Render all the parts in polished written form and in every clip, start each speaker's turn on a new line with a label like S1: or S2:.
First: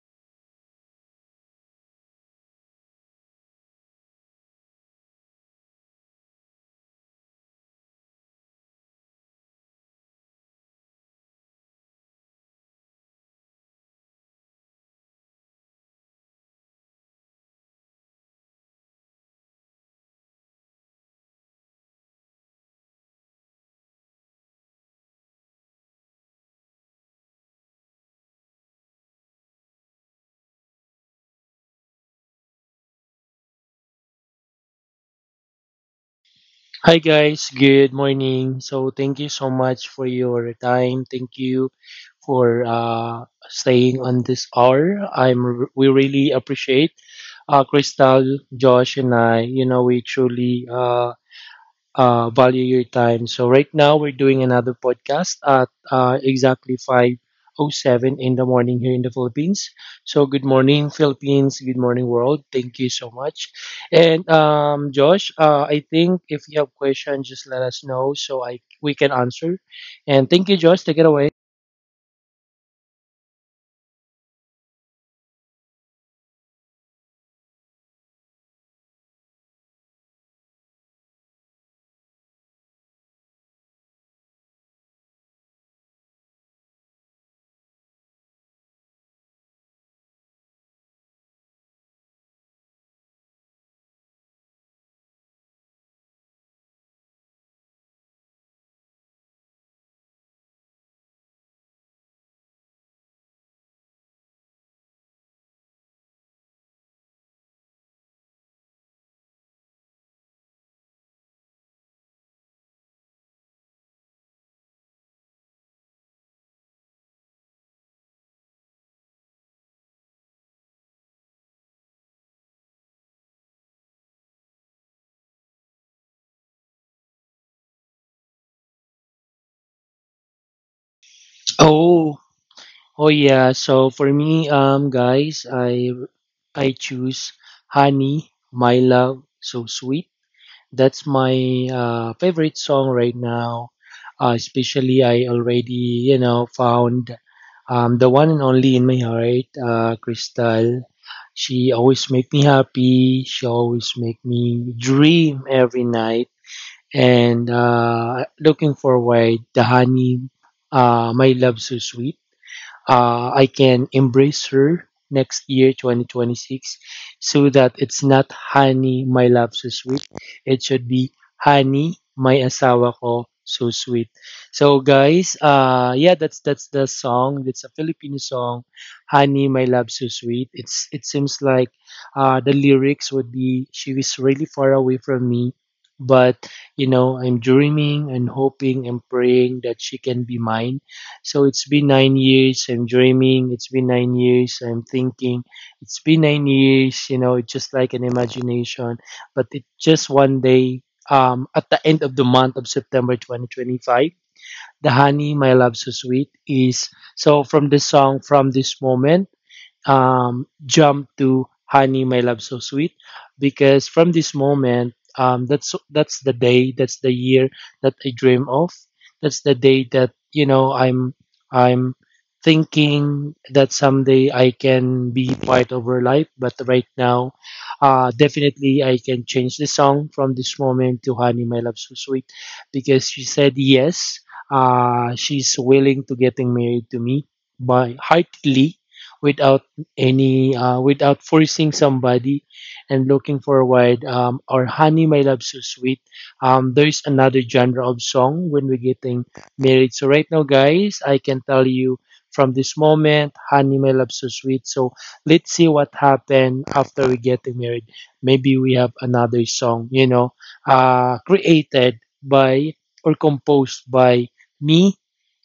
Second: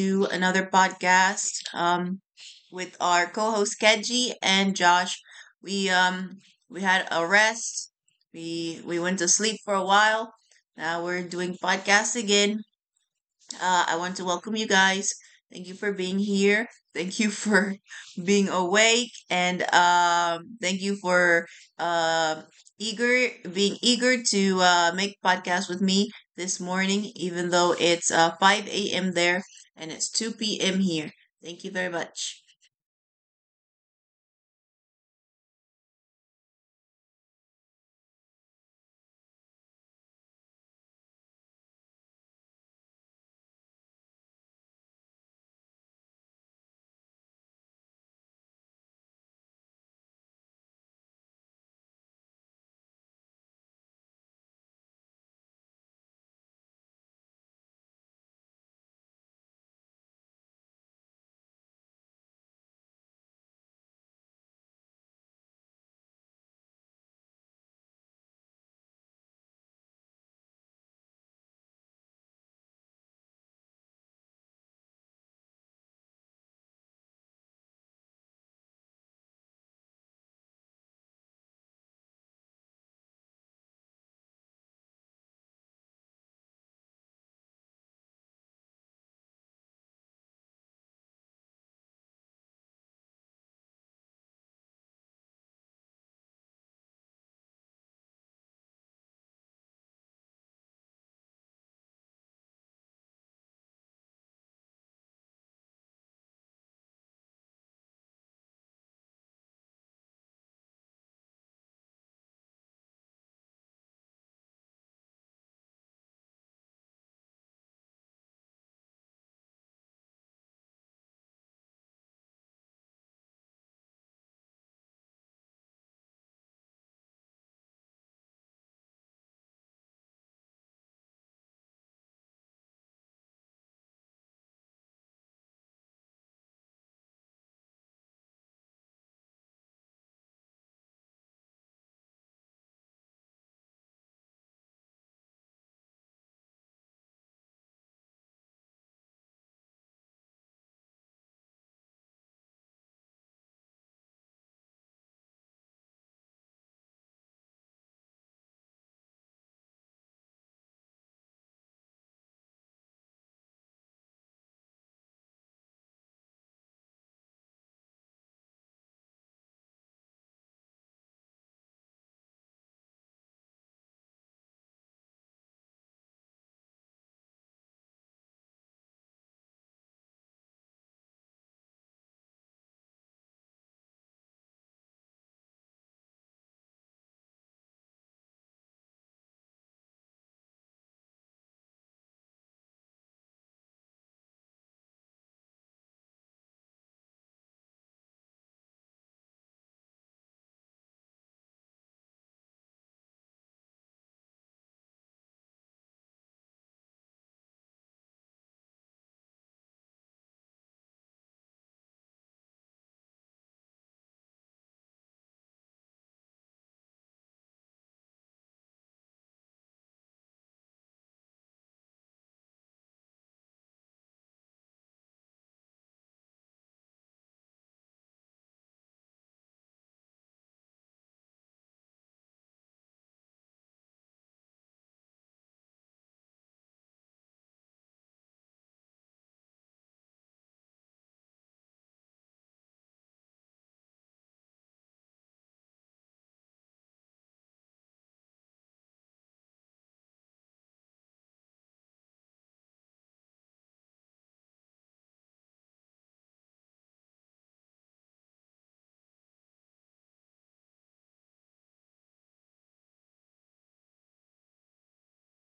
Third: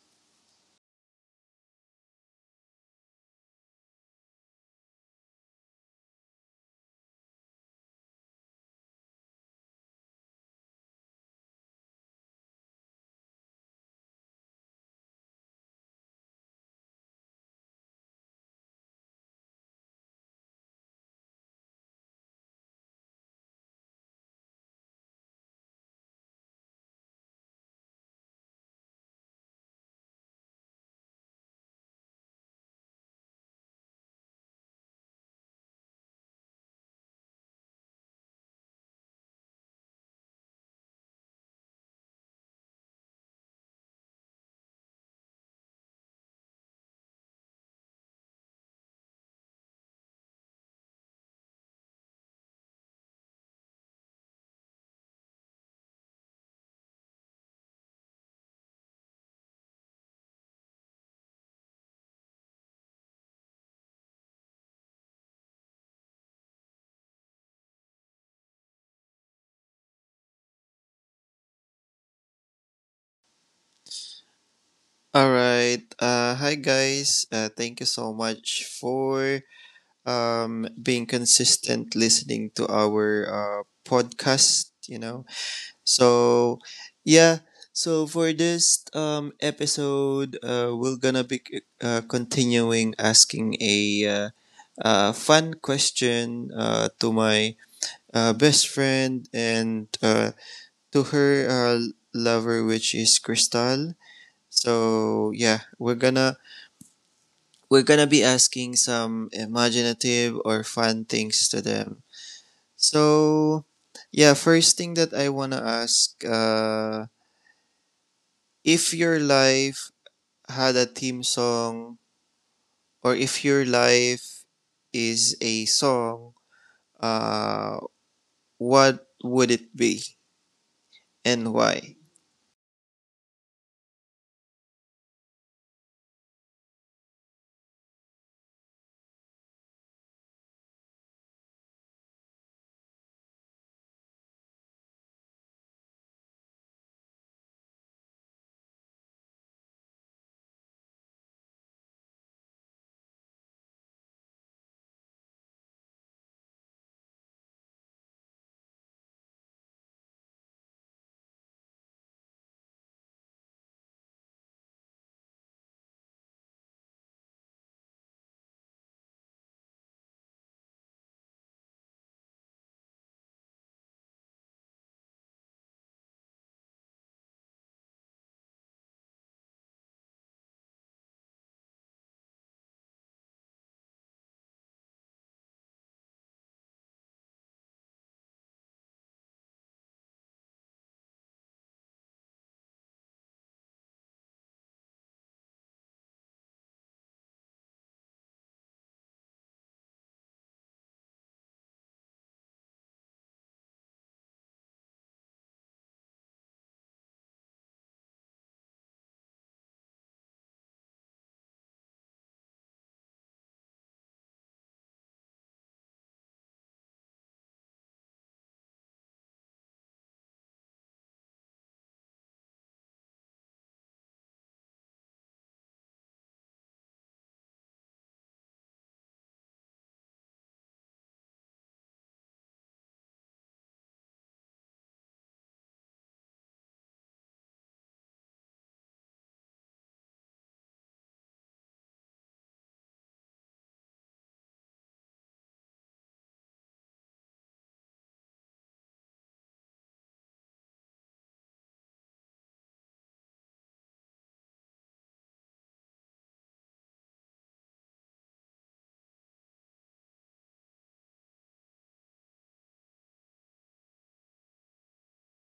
S1: to another podcast with our co-host Kedji and Josh. We um we had a rest. We went to sleep for a while. Now we're doing podcast again. I want to welcome you guys. Thank you for being here. Thank you for being awake, and thank you for uh, eager being eager to make podcast with me this morning, even though it's 5 a.m. there and it's 2 p.m. here. Thank you very much.
S2: Hi guys, good morning. So thank you so much for your time. Thank you for staying on this hour. I'm we really appreciate Crystal, Josh, and I. You know we truly value your time. So right now we're doing another podcast at exactly 5:07 in the morning here in the Philippines. So good morning Philippines, good morning world. Thank you so much. And Josh, I think if you have questions, just let us know so I we can answer. And thank you, Josh. Take it away.
S3: All right. Hi guys. Thank you so much for being consistent listening to our podcast. So yeah, so for this episode, we're gonna be continuing asking a uh, fun question to my best friend and to her lover, which is Crystal. So yeah, we're gonna be asking some imaginative or fun things to them. So, yeah, first thing that I wanna ask, if your life had a theme song, or if your life is a song, uh, what would it be and why?
S2: Oh, oh yeah. So for me, guys, I choose honey, my love, so sweet. That's my favorite song right now. Especially, I already you know found the one and only in my heart, Crystal. She always make me happy. She always make me dream every night. And looking forward, the honey, my love so sweet I can embrace her next year, 2026, so that it's not honey, my love, so sweet. It should be honey, my asawa ko, so sweet. So guys, yeah, that's the song. That's a Filipino song, honey, my love, so sweet. It seems like the lyrics would be she is really far away from me. But you know, I'm dreaming and hoping and praying that she can be mine, so it's been 9 years. I'm dreaming. It's been 9 years. I'm thinking. It's been 9 years. You know, it's just like an imagination. But it just one day, at the end of the month of September 2025, the honey, my love, so sweet is, so from this song, from this moment jump to "Honey, My Love, So Sweet," because from this moment, that's the day, that's the year that I dream of. That's the day that you know I'm thinking that someday I can be part of her life. But right now, definitely I can change the song from this moment to "Honey, My Love, So Sweet," because she said yes. She's willing to getting married to me by heartily without any without forcing somebody, and looking forward or honey my love so sweet there's another genre of song when we're getting married. So right now guys I can tell you, from this moment, honey my love so sweet. So let's see what happened after we getting married. Maybe we have another song, you know, created by or composed by me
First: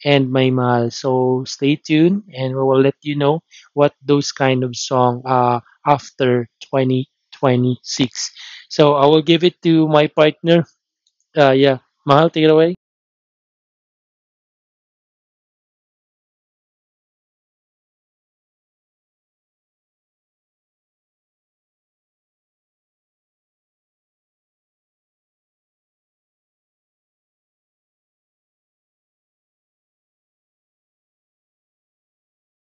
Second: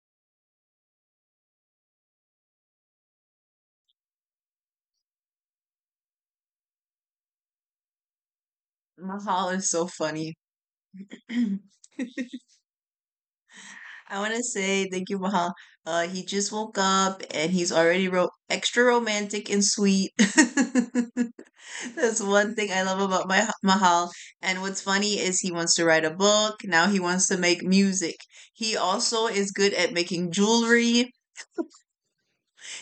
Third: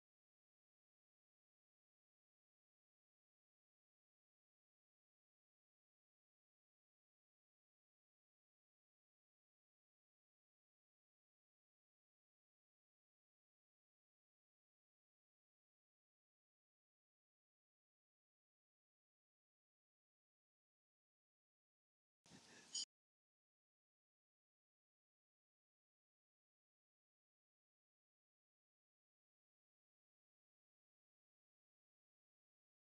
S2: and my mahal. So stay tuned and we will let you know what those kind of song after 2026, so I will give
S1: Mahal
S2: it
S1: is
S2: to
S1: so
S2: my
S1: funny.
S2: partner. Yeah, mahal, take it away.
S1: I want to say thank you, Mahal. He just woke up and he's already wrote extra romantic and sweet. That's one thing I love about my Mahal. And what's funny is he wants to write a book. Now he wants to make music. He also is good at making jewelry.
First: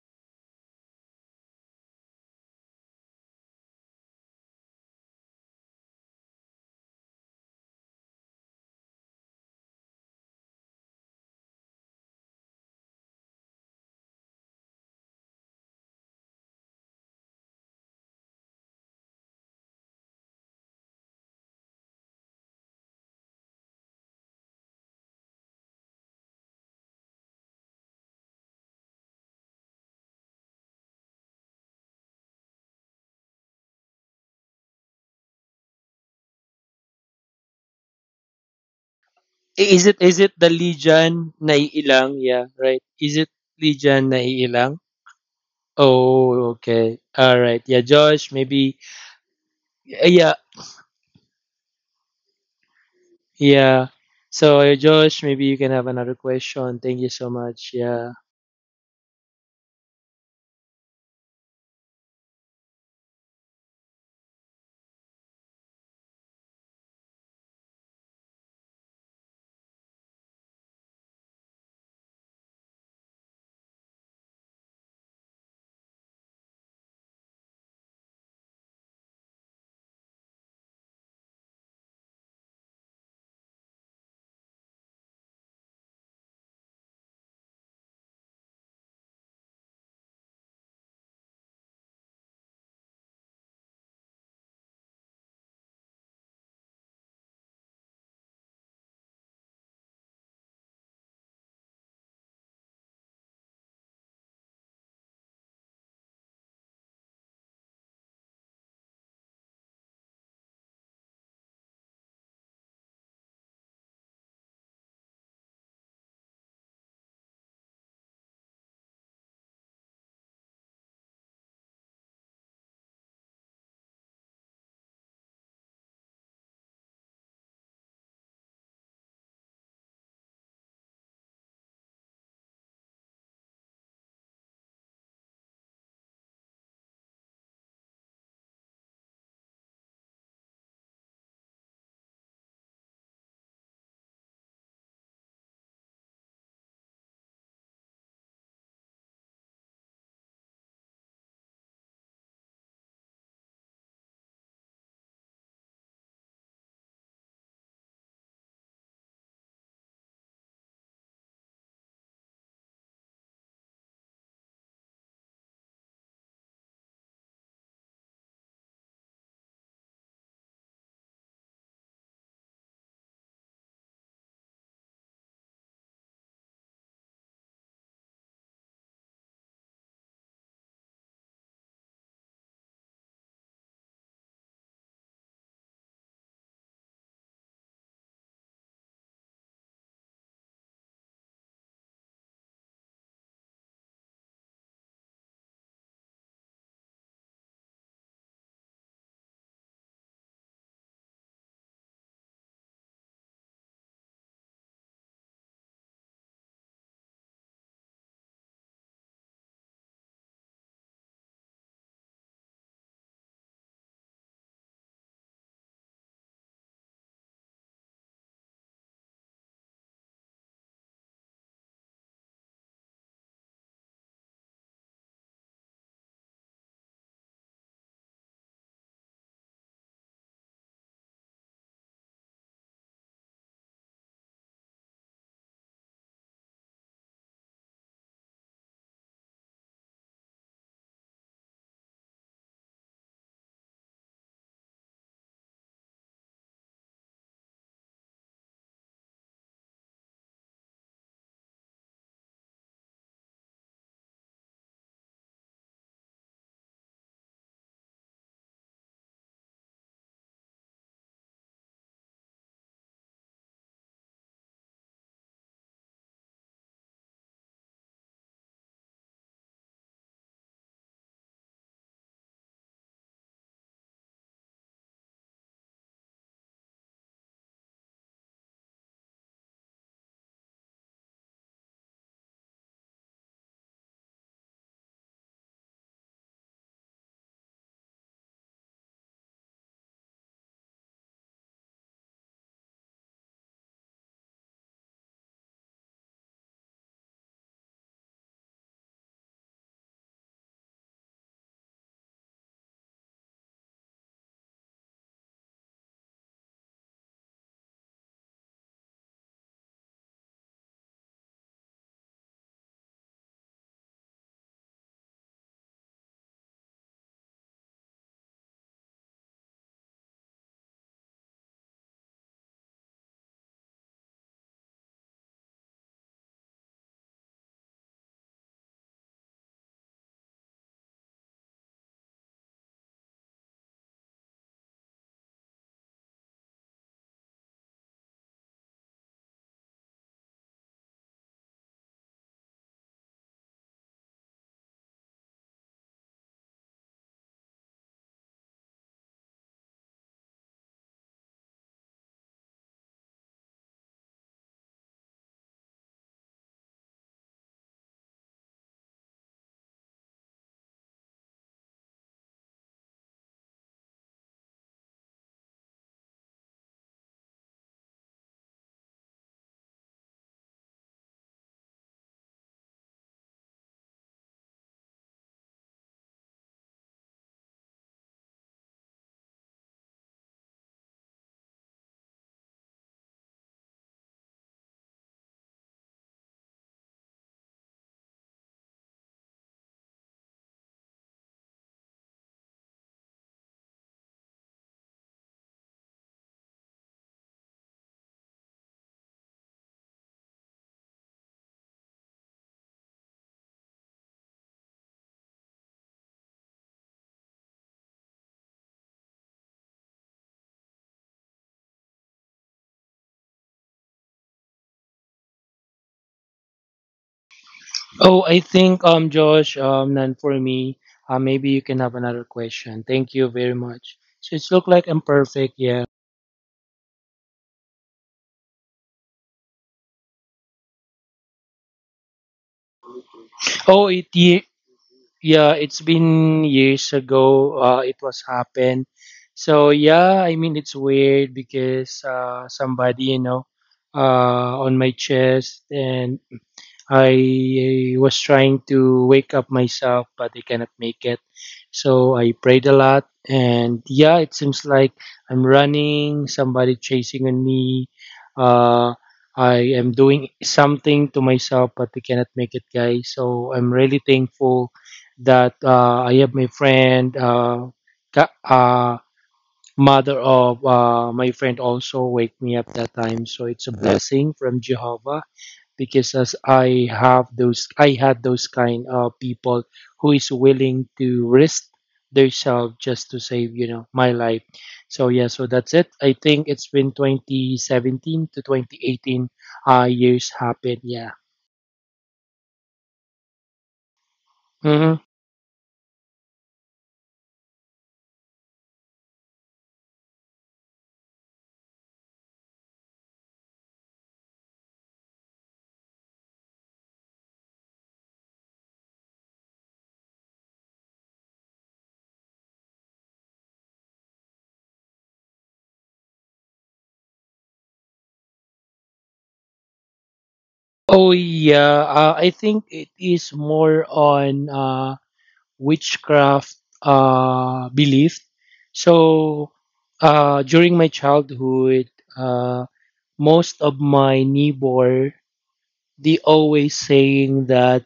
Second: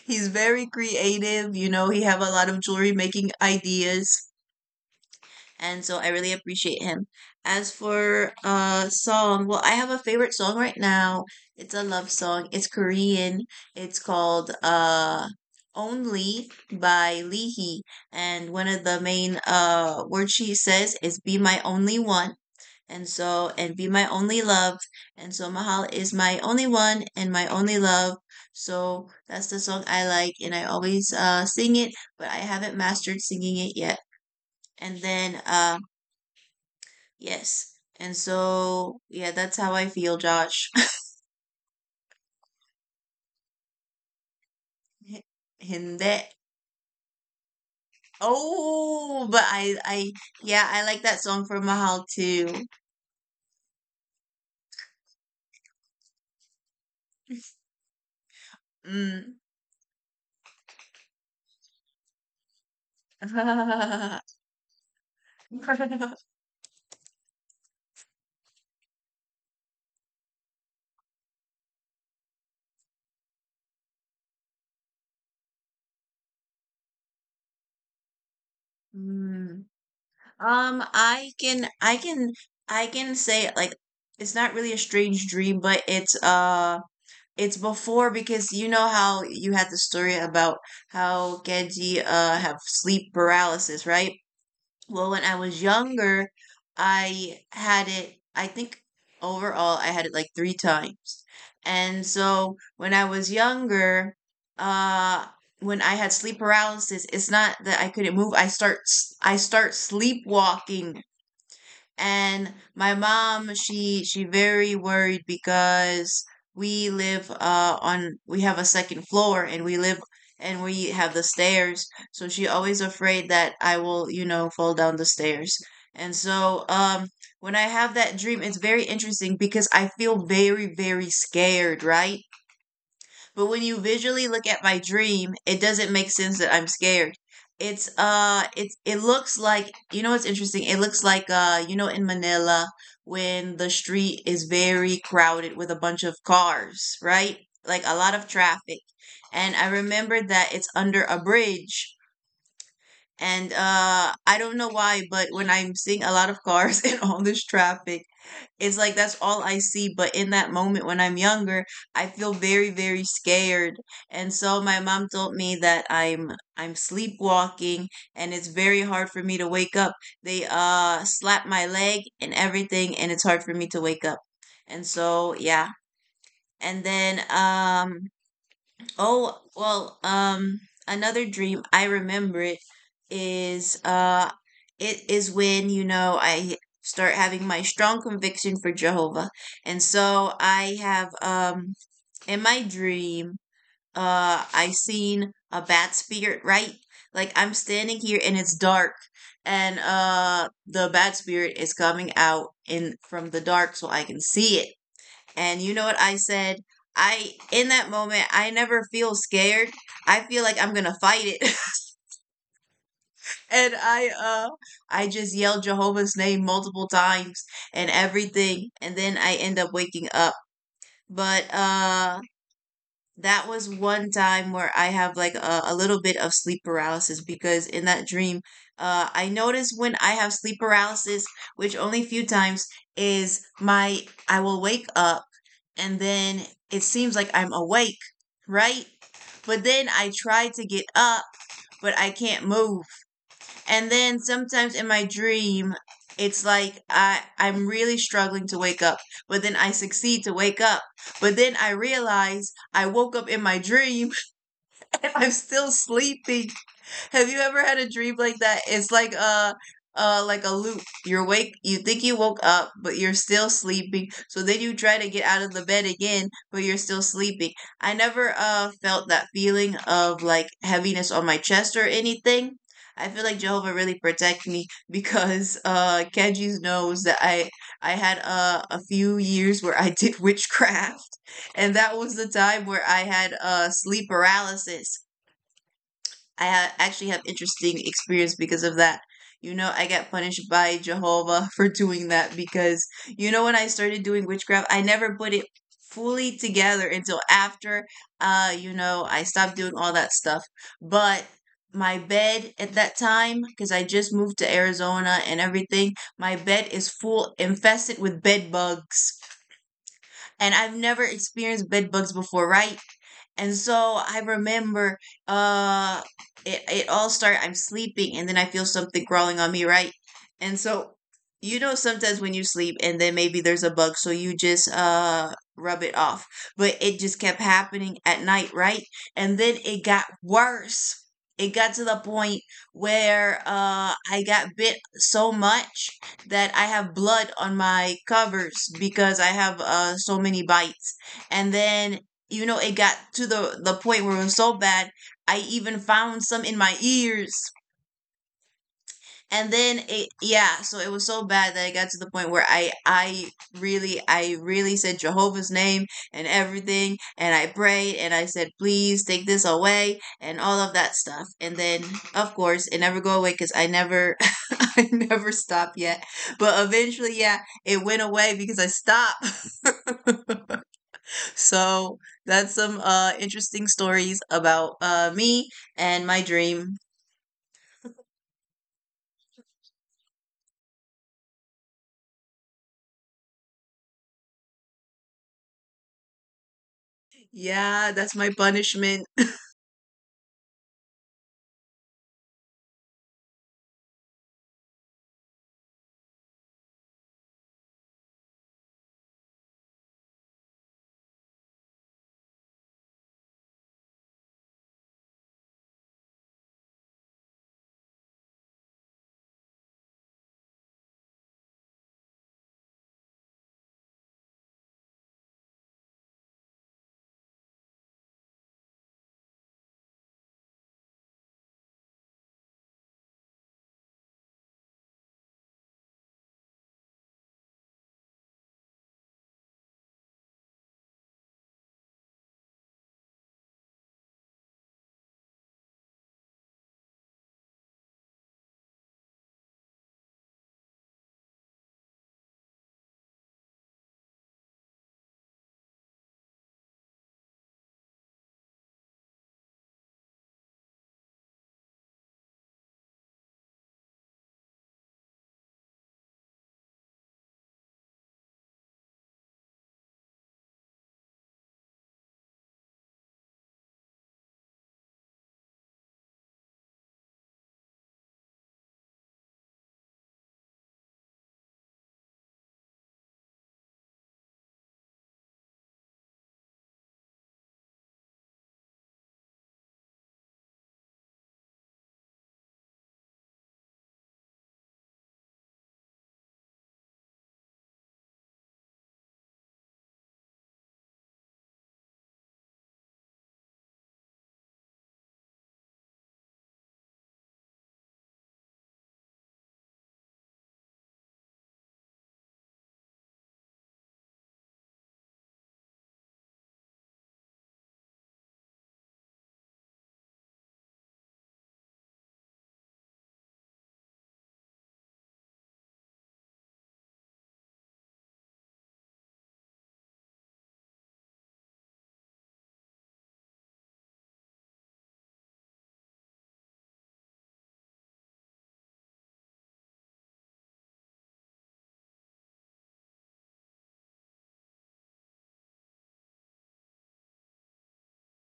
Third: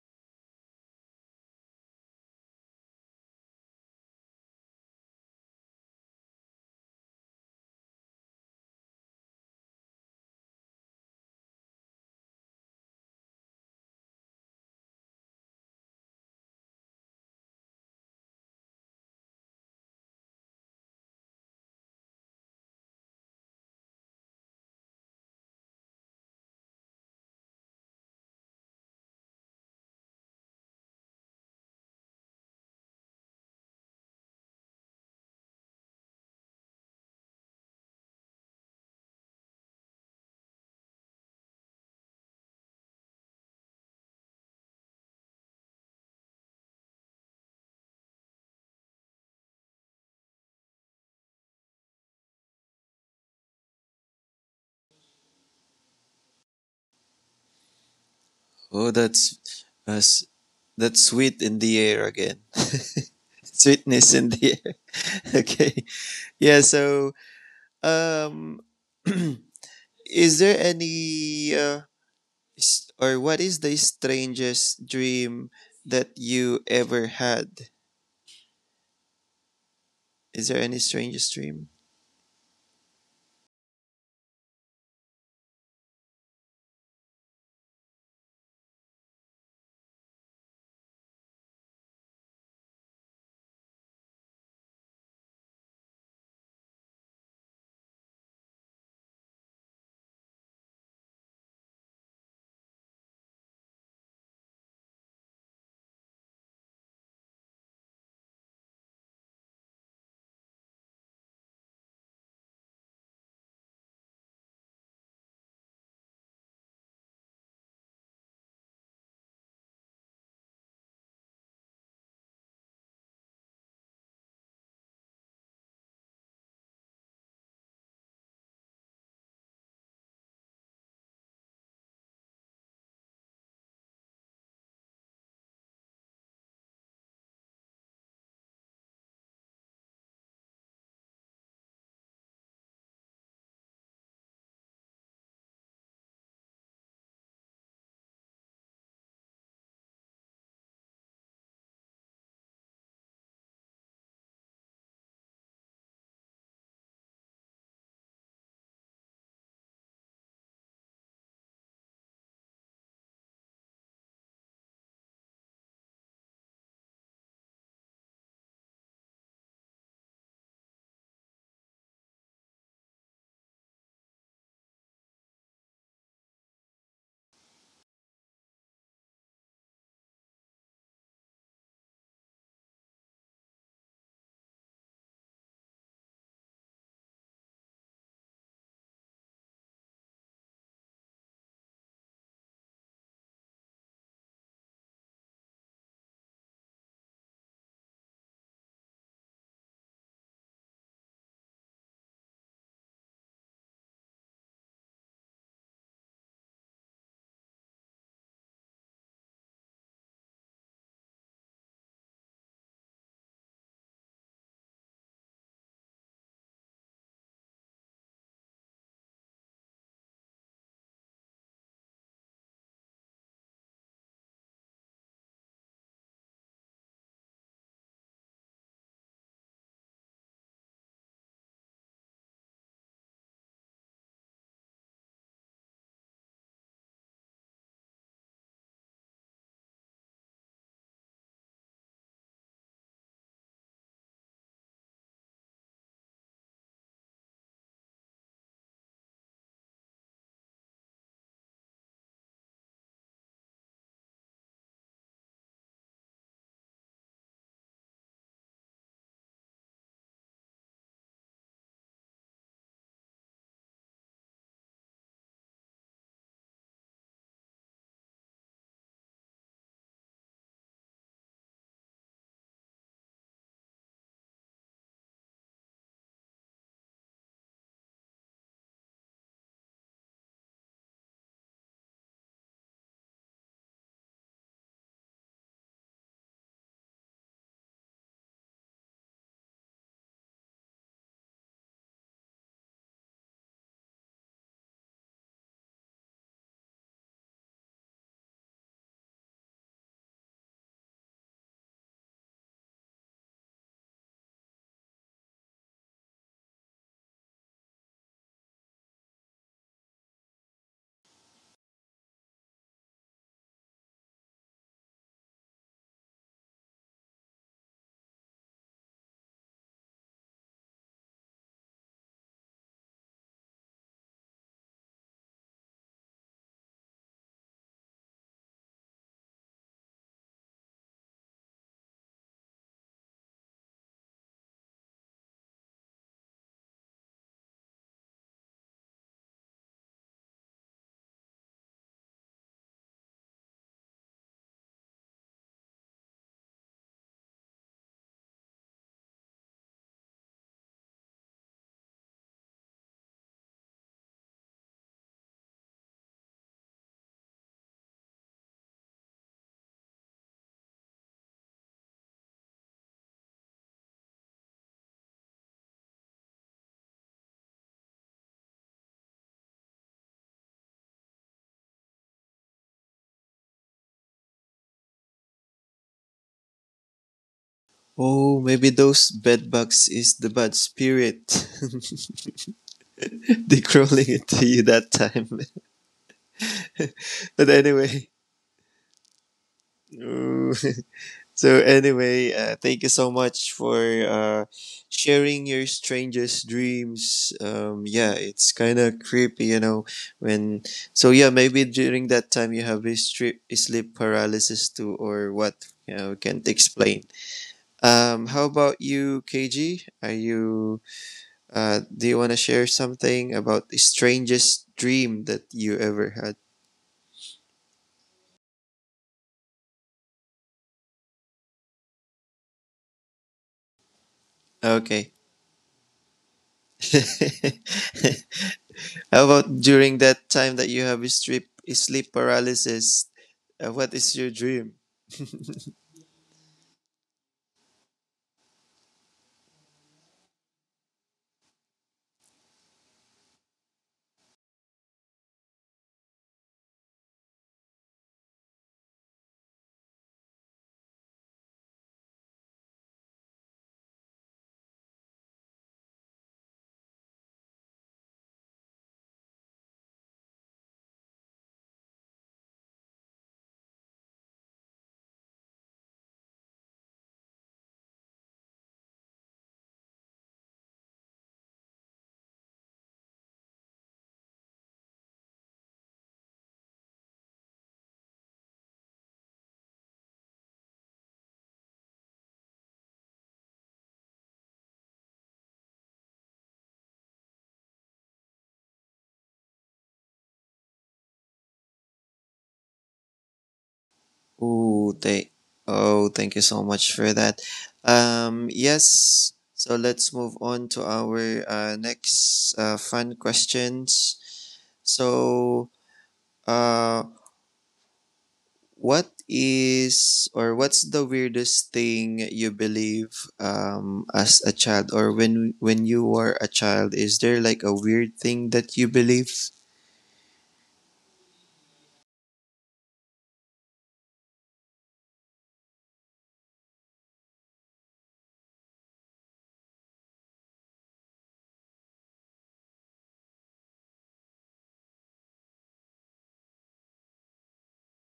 S1: He's very creative. You know, he have a lot of jewelry making ideas, and so I really appreciate him. As for song, well, I have a favorite song right now. It's a love song. It's Korean. It's called Only by Leehee, and one of the main words she says is "Be my only one." And so, and be my only love. And so, Mahal is my only one and my only love. So, that's the song I like, and I always sing it, but I haven't mastered singing it yet. And then, yes. And so, yeah, that's
S2: I-
S1: how
S2: is
S1: I
S2: it
S1: feel,
S2: is it the
S1: Josh.
S2: lijan na naiilang, yeah, right? Is it lijan na naiilang?
S1: Hindi.
S2: Oh, okay, all right, yeah, Josh, maybe
S1: Oh, but
S2: yeah,
S1: yeah, I like that song from Mahal too.
S2: yeah. So Josh, maybe you can have another question. Thank you so much. Yeah.
S3: Oh,
S1: Mm.
S3: that's, that's sweet in the air again. Sweetness in the air. Okay. Yeah. Um. Is there any or what is the strangest dream that you ever had?
S1: Mm.
S3: Is there any
S1: I
S3: strangest
S1: can,
S3: dream?
S1: I can say like it's not really a strange dream, but it's before because you know how you had the story about how Genji have sleep paralysis, right? Well, when I was younger, I had it, I think overall, I had it like three times. And so when I was younger, uh, when I had sleep paralysis, it's not that I couldn't move. I start sleepwalking, and my mom, she very worried because we live on we have a second floor, and we live and we have the stairs. So she always afraid that I will fall down the stairs. And so when I have that dream, it's very interesting because I feel very, very scared, right? But when you visually look at my dream, it doesn't make sense that I'm scared. It looks like you know what's interesting? It looks like you know in Manila when the street is very crowded with a bunch of cars, right? Like a lot of traffic. And I remember that it's under a bridge. And I don't know why, but when I'm seeing a lot of cars and all this traffic, it's like that's all I see. But in that moment when I'm younger, I feel very, very scared. And so my mom told me that I'm sleepwalking, and it's very hard for me to wake up. They slap my leg and everything, and it's hard for me to wake up. And so yeah. And then oh, well, another dream, I remember is uh it is when, you know, I start having my strong conviction for Jehovah. And so I have in my dream, I seen a bad spirit, right? Like I'm standing here and it's dark, and the bad spirit is coming out in from the dark so I can see it. And you know what I said? I in that moment I never feel scared. I feel like I'm gonna fight it. And I just yelled Jehovah's name multiple times and everything, and then I end up waking up. But that was one time where I have like a little bit of sleep paralysis, because in that dream, I notice when I have sleep paralysis, which only few times is my I will wake up, and then it seems like I'm awake, right? But then I try to get up, but I can't move. And then sometimes in my dream, it's like I'm really struggling to wake up, but then I succeed to wake up. But then I realize I woke up in my dream. And I'm still sleeping. Have you ever had a dream like that? It's like a like a loop. You're awake, you think you woke up, but you're still sleeping. So then you try to get out of the bed again, but you're still sleeping. I never felt that feeling of like heaviness on my chest or anything. I feel like Jehovah really protect me because Kenji knows that I had a few years where I did witchcraft, and that was the time where I had sleep paralysis. I actually have interesting experience because of that. You know, I got punished by Jehovah for doing that because you know when I started doing witchcraft, I never put it fully together until after you know, I stopped doing all that stuff. But my bed at that time, because I just moved to Arizona and everything, my bed is full infested with bed bugs, and I've never experienced bed bugs before, right? And so I remember uh it all started I'm sleeping, and then I feel something crawling on me, right? And so you know sometimes when you sleep and then maybe there's a bug, so you just rub it off. But it just kept happening at night, right? And then it got worse. It got to the point where I got bit so much that I have blood on my covers because I have so many bites. And then, you know, it got to the point where it was so bad, I even found some in my ears, and then it, yeah, so it was so bad that it got to the point where I really said Jehovah's name and everything, and I prayed, and I said, "Please take this away," and all of that stuff. And then of course it never go away because I never I never stopped yet. But eventually, yeah, it went away because I stopped. So that's some interesting stories about me and my dream.
S3: Oh, maybe those bedbugs is the bad spirit. They crawling into you that time. But
S1: Yeah,
S3: anyway,
S1: that's my punishment.
S3: ooh. So anyway, thank you so much for sharing your strangest dreams. Yeah, it's kind of creepy, you know. When Maybe during that time you have a strip sleep paralysis too, or what you know can't explain. How about you, KG? Are you Do you want to share something about the strangest dream that you ever had?
S2: Oh, I think Josh, none for me. Maybe you can have another question. Thank you very much. So it's look like
S3: Okay.
S2: I'm perfect, yeah.
S3: How about during that time that you have sleep paralysis? What
S2: Oh,
S3: is
S2: it
S3: your
S2: ye-
S3: dream?
S2: yeah, it's been years ago. It was happened. So yeah, I mean it's weird because somebody you know on my chest, and I was trying to wake up myself, but I cannot make it. So I prayed a lot, and yeah, it seems like I'm running, somebody chasing on me. Uh, I am doing something to myself, but I cannot make it, guys. So I'm really thankful that I have my friend, ka- uh, mother of my friend, also wake me up that time. So it's a blessing from Jehovah because as I have those, I had those kind of people who is willing to risk themselves just to save you know my life. So yeah, so that's it. I think it's been 2017 to 2018 years happened, yeah.
S3: Ooh,
S2: Hmm.
S3: thank Oh, thank you so much for that. Yes. So let's move on to our next fun questions. So, uh, what is or what's the weirdest thing you believe as a child or when you were a child? Is there like a weird thing that you believe?
S2: Oh yeah, I think it is more on witchcraft belief. So during my childhood, uh most of my neighbor, they always saying that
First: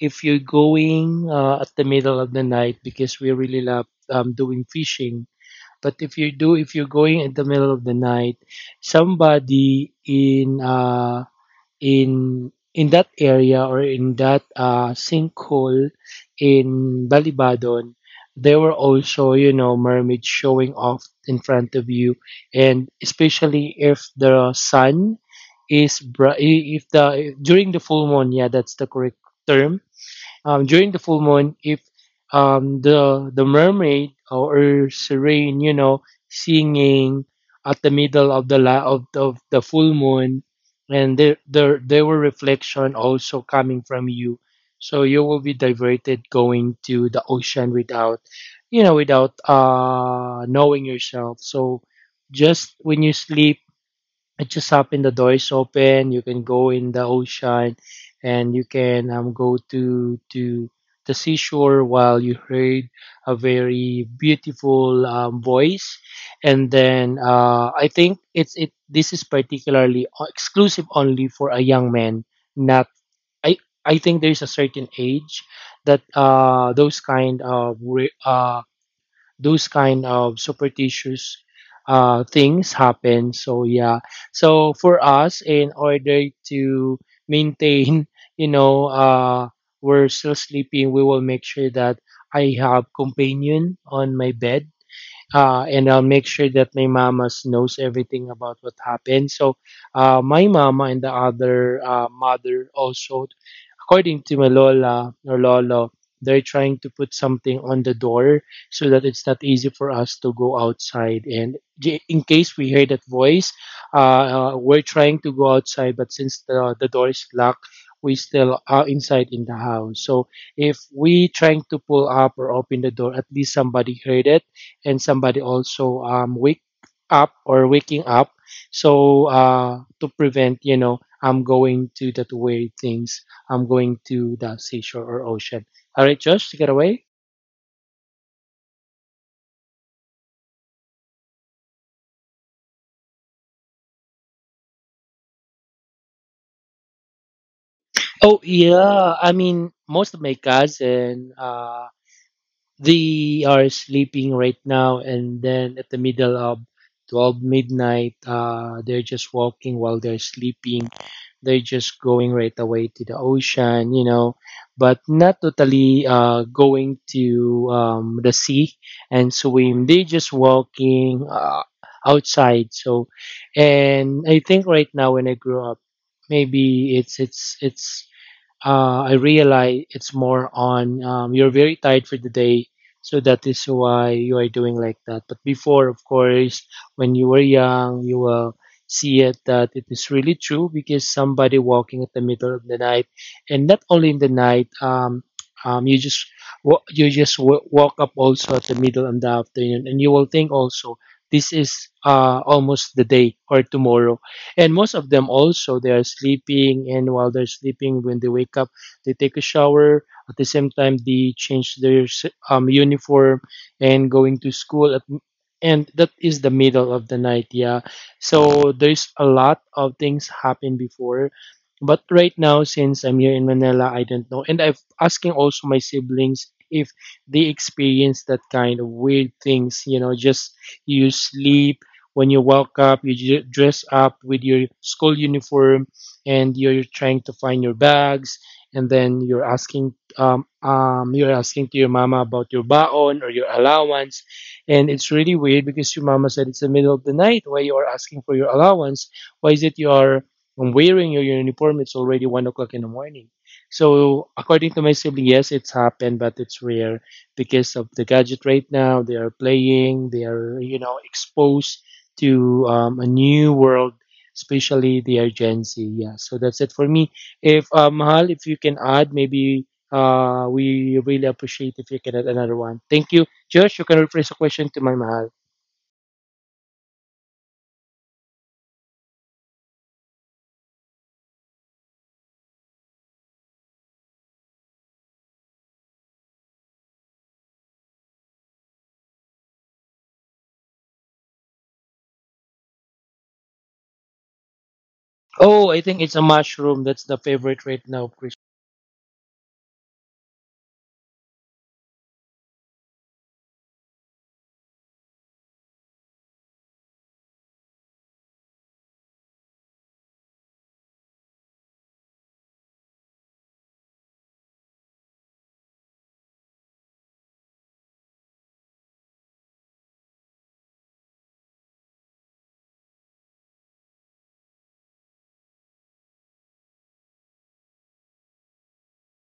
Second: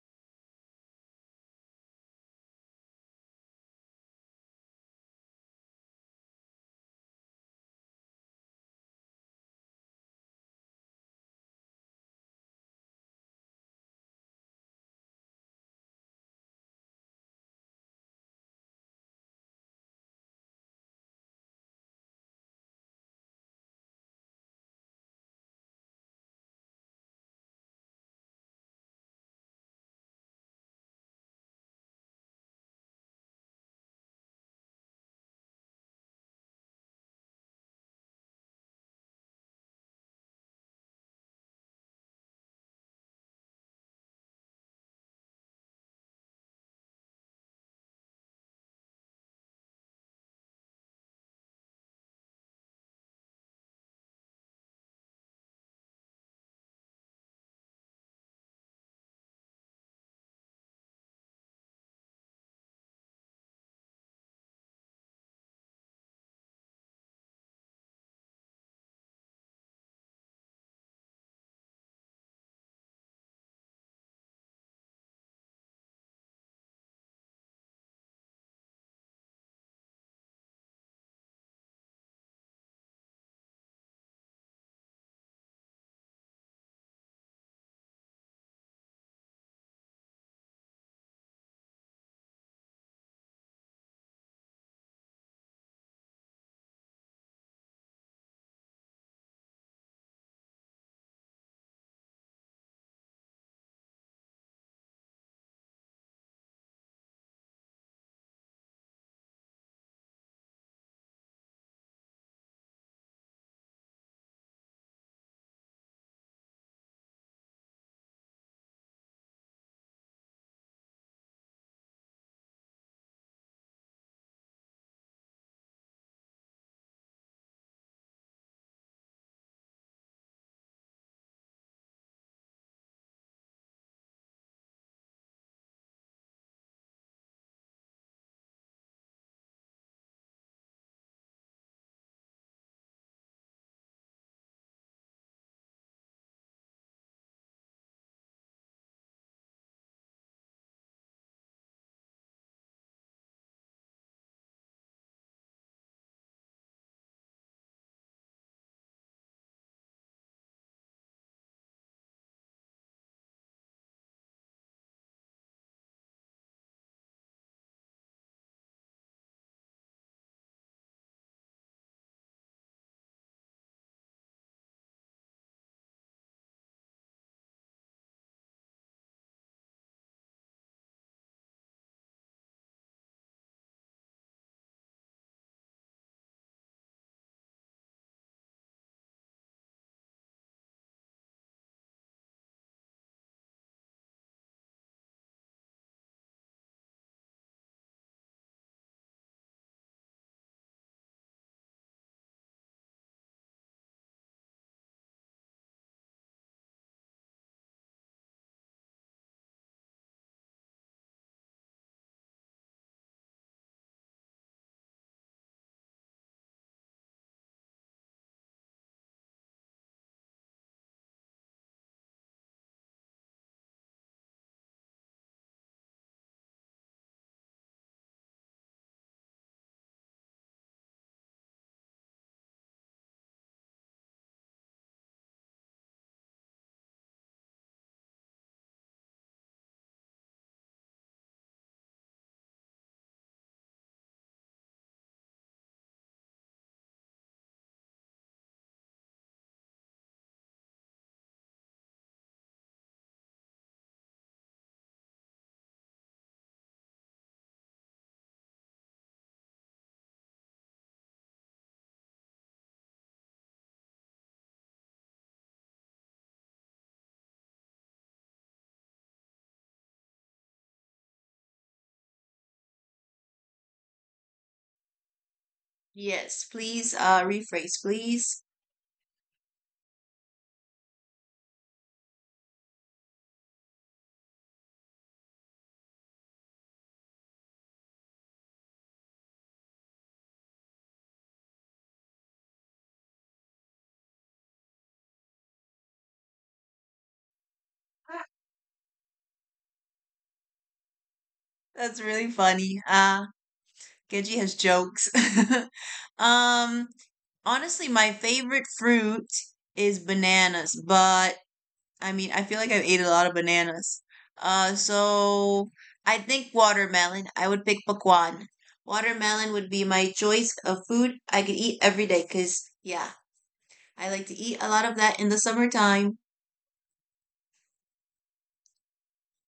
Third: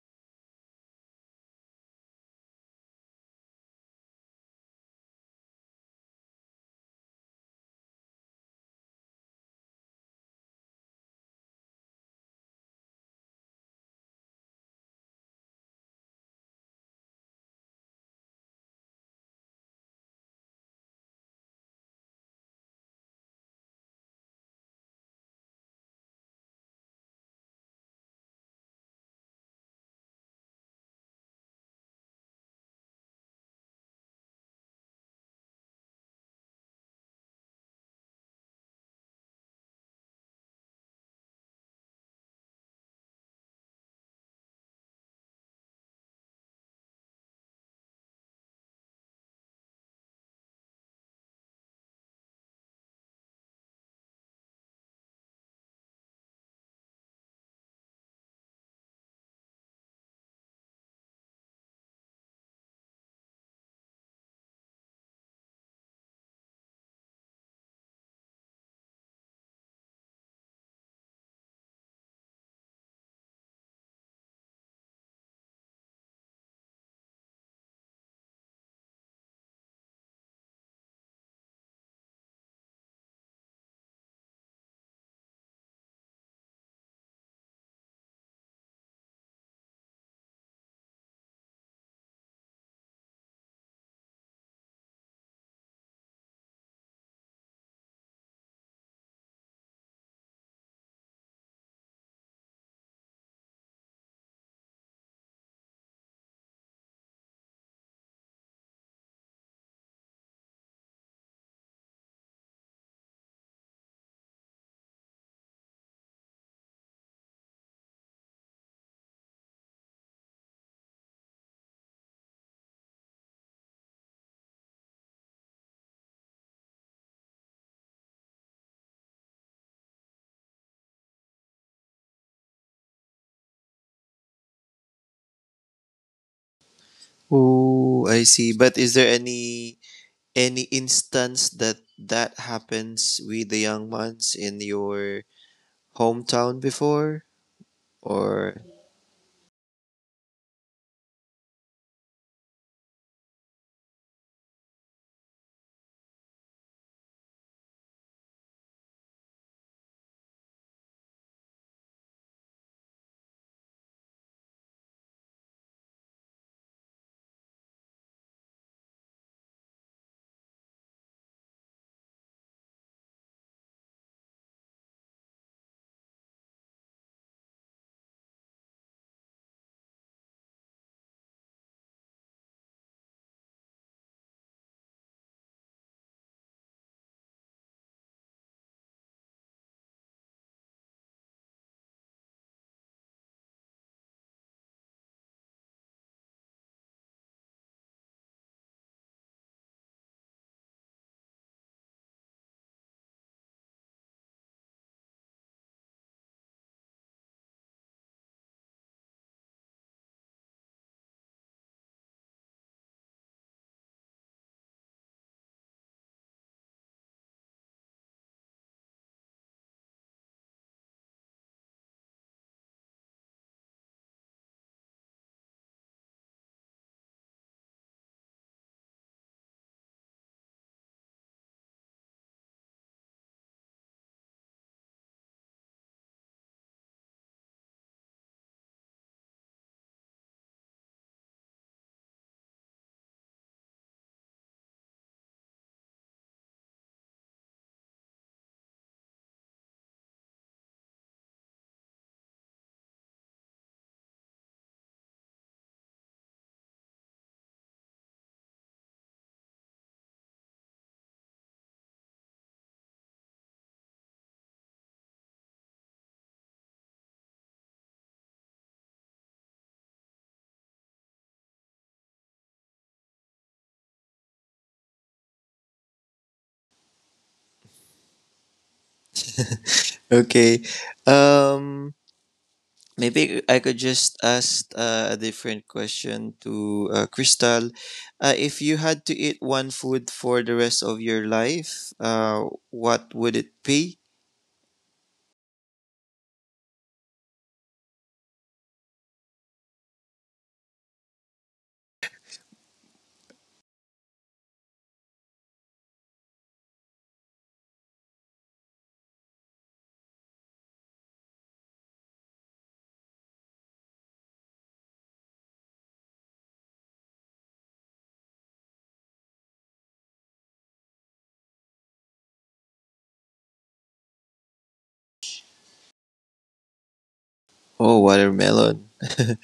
S2: if you're going at the middle of the night, because we really love doing fishing, but if you're going in the middle of the night, somebody in in that area, or in that sinkhole in Balibadon, there were also you know mermaids showing off in front of you, and especially if the sun is bri- if the during the full moon, yeah, that's the correct term. Um, during the full moon if the mermaid or serene you know singing at the middle of the full moon, and there were reflection also coming from you, so you will be diverted going to the ocean without you know without knowing yourself. So just when you sleep, it just happened, the door is open, you can go in the ocean, and you can go to the seashore while you heard a very beautiful voice. And then I think it's it this is particularly exclusive only for a young man, not, i I think there's a certain age that those kind of superstitious things happen. So yeah, so for us, in order to maintain, you know, we're still sleeping, we will make sure that I have companion on my bed. And I'll make sure that my mama knows everything about what happened. So, my mama and the other mother also, according to my lola or lolo, they're trying to put something on the door so that it's not easy for us to go outside. And in case we hear that voice, we're trying to go outside, but since the door is locked, we still are inside in the house. So if we trying to pull up or open the door, at least somebody heard it, and somebody also wake up or waking up. So to prevent you know I'm going to that weird things. I'm going to the seashore or ocean. All right, Josh, take it away.
S3: Oh, I see. But is there any instance that that happens with the young ones in your hometown before?
S2: Oh
S3: Or
S2: yeah, I mean most of my cousins, they are sleeping right now, and then at the middle of 12 midnight they're just walking while they're sleeping, they're just going right away to the ocean you know, but not totally going to the sea and swim, they just walking outside. So, and I think right now when I grew up, maybe it's I realize it's more on you're very tired for the day, so that is why you are doing like that. But before, of course, when you were young, you will see it that it is really true because somebody walking at the middle of the night, and not only in the night, you just walk up also at the middle in the afternoon, and you will think also this is almost the day or tomorrow, and most of them also they are sleeping, and while they're sleeping when they wake up they take a shower, at the same time they change their uniform and going to school at, and that is the middle of the night, yeah. So there's a lot of things happen before, but right now since I'm here in Manila I don't know, and I am asking also my siblings if they experience that kind of weird things, you know, just you sleep, when you walk up, you dress up with your school uniform, and you're trying to find your bags, and then you're asking to your mama about your baon or your allowance, and it's really weird because your mama said it's the middle of the night, why you are asking for your allowance? Why is it you are wearing your uniform? It's already 1 o'clock in the morning. So according to my sibling, yes, it's happened, but it's rare because of the gadget right now. They are playing, they are, you know, exposed to a new world, especially the urgency. Yeah, so that's it for me. If Mahal, if you can add, maybe we really appreciate if you can add another one. Thank you. Josh, you can rephrase the question to my Mahal.
S1: Yes, please rephrase, please.
S3: okay, um, Maybe I could just ask a different question to Crystal. If you had to eat one food for the rest of your life, what would it be?
S2: Oh, I think it's a mushroom. That's the favorite right now, Chris.
S1: That's really funny. Genji has jokes. Um honestly, my favorite fruit is bananas, but I mean, I feel like I've ate a lot of bananas. So I think watermelon. I would pick pakwan. Watermelon would be my choice of food I could eat every day cuz yeah, I like to eat a lot of that in the summertime.
S3: Oh, watermelon.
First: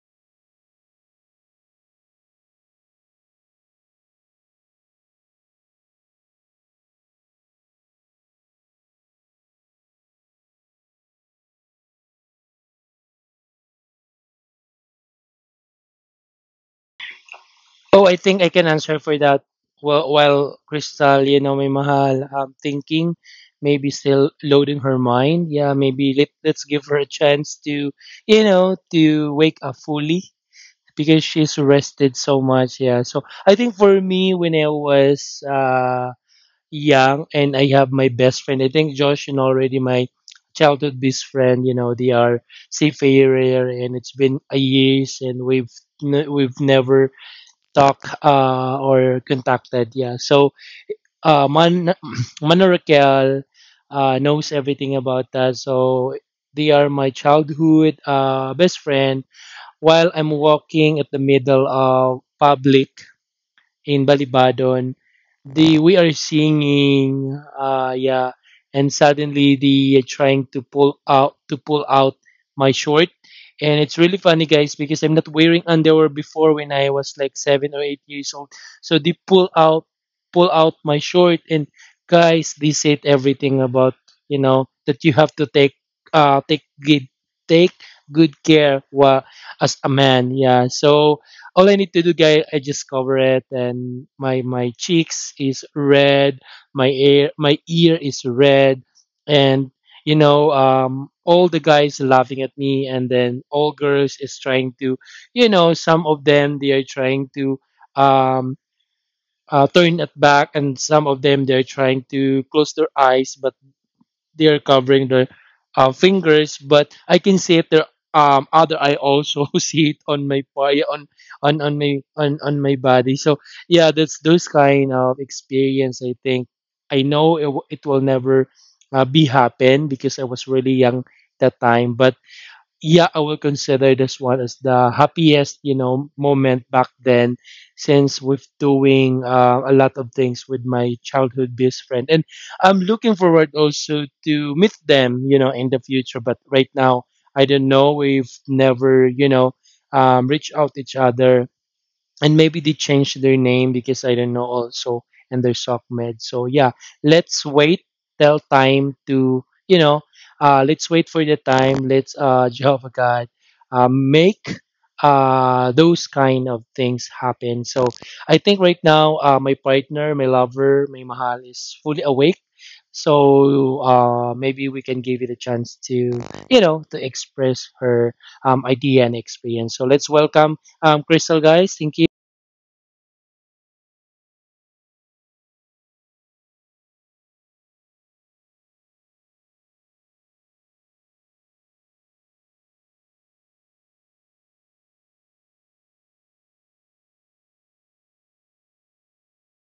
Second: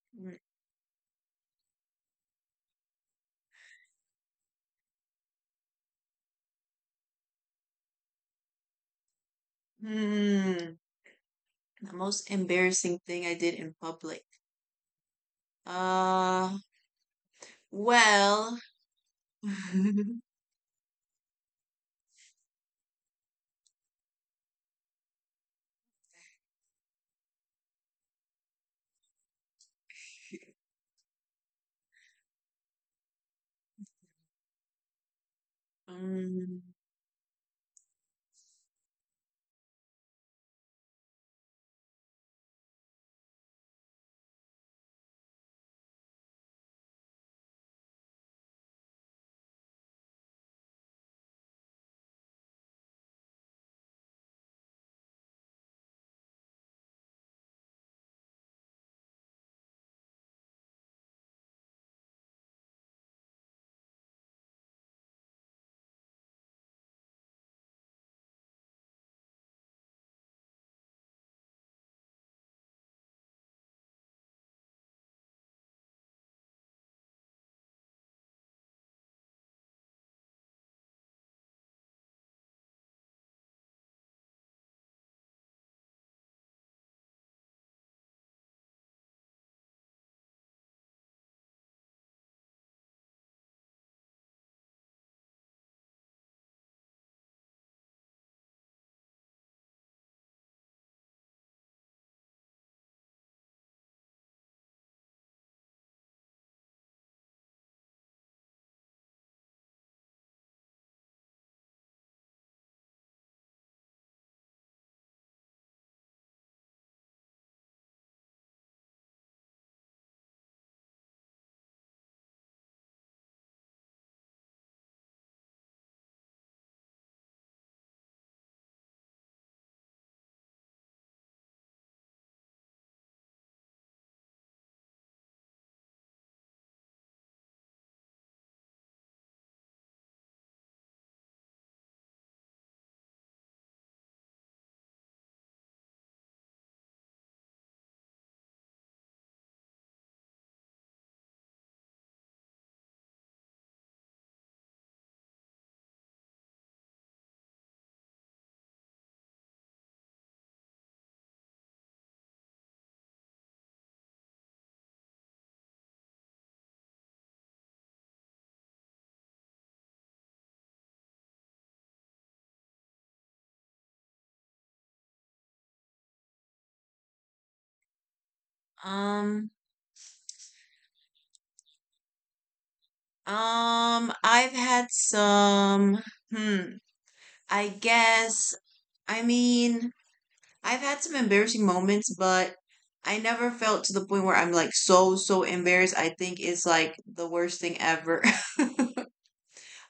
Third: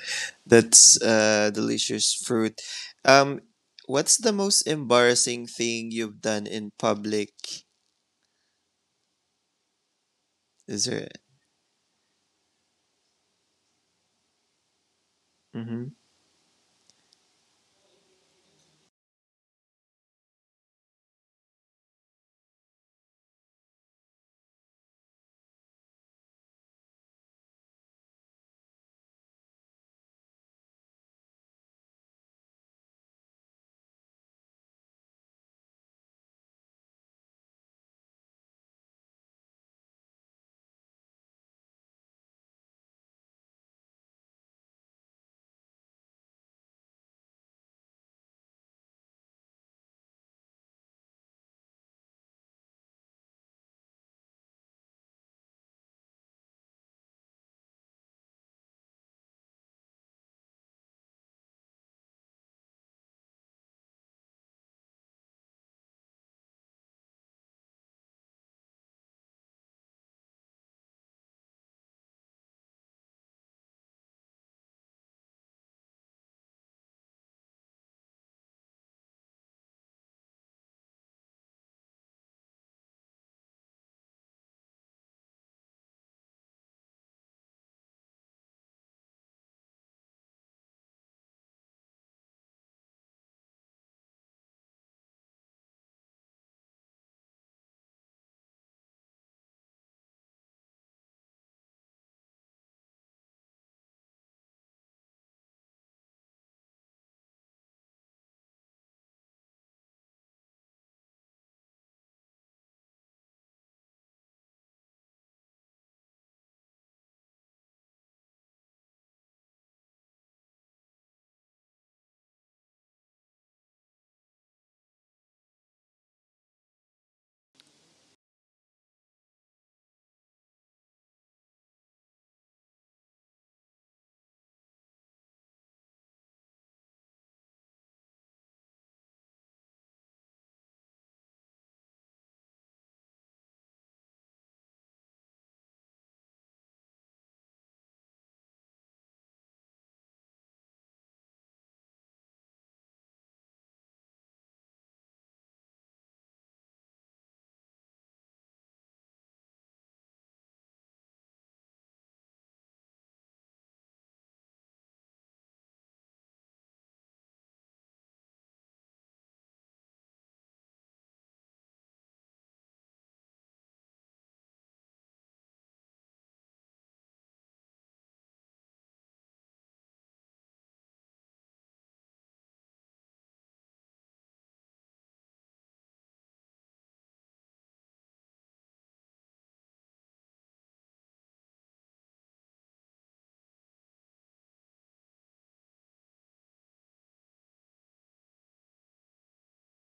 S3: That's delicious fruit. Um, what's the most embarrassing thing you've done in public?
S1: Mm.
S3: Is there?
S1: The most embarrassing thing I did in public.
S3: Hmm.
S1: Uh,
S2: Oh, I think I
S1: well,
S2: can answer for that. Well, while Crystal, you know, may mahal, thinking, maybe still loading her mind. Yeah, maybe let's give her a chance to, you know, to wake up fully because she's rested so much. Yeah. So I think for me, when I was
S1: um,
S2: young and I have my best friend, I think Josh and already my childhood best friend, you know, they are seafarer, and it's been a years and we've never talked or contacted. Yeah. So Man- Mano Raquel knows everything about that. So they are my childhood best friend. While I'm walking at the middle of public in Balibadon, the we are singing, yeah, and suddenly the trying to pull out my short, and it's really funny, guys, because I'm not wearing underwear before when I was like 7 or 8 years old. So they pull out my short, and guys, they said everything about you know that you have to uh take good take good care wa, as a man, yeah. So all I need to do, guys, I just cover it, and my cheeks is red, my ear is red, and you know, all the guys laughing at me, and then all girls is trying to, you know, some of them they are trying to um turn it back, and some of them they are trying to close their eyes, but they are covering their fingers, but I can see it their other eye also see it on my body on my body. So yeah, that's those kind of experience. I think I know it, it will never be happen because I was really young that time, but yeah, I will consider this one as the happiest, you know, moment back then, since we with doing a lot of things with my childhood best friend, and I'm looking forward also to meet them, you know, in the future. But right now, I don't know. We've never, you know, reached out each other, and maybe they changed their name because I don't know also, and they're SOCMED. So yeah, let's wait till time to you know, let's wait for the time. Let's Jehovah God, make those kind of things happen. So I think right now my partner, my lover, my mahal is fully awake. So maybe we can give it a chance to you know to express her idea and
S1: um,
S2: experience. So let's welcome Crystal guys. Thank you.
S1: I've had some, hmm, I guess, I mean, I've had some embarrassing moments, but I never felt to the point where I'm like so, so embarrassed. I think it's like the worst thing ever.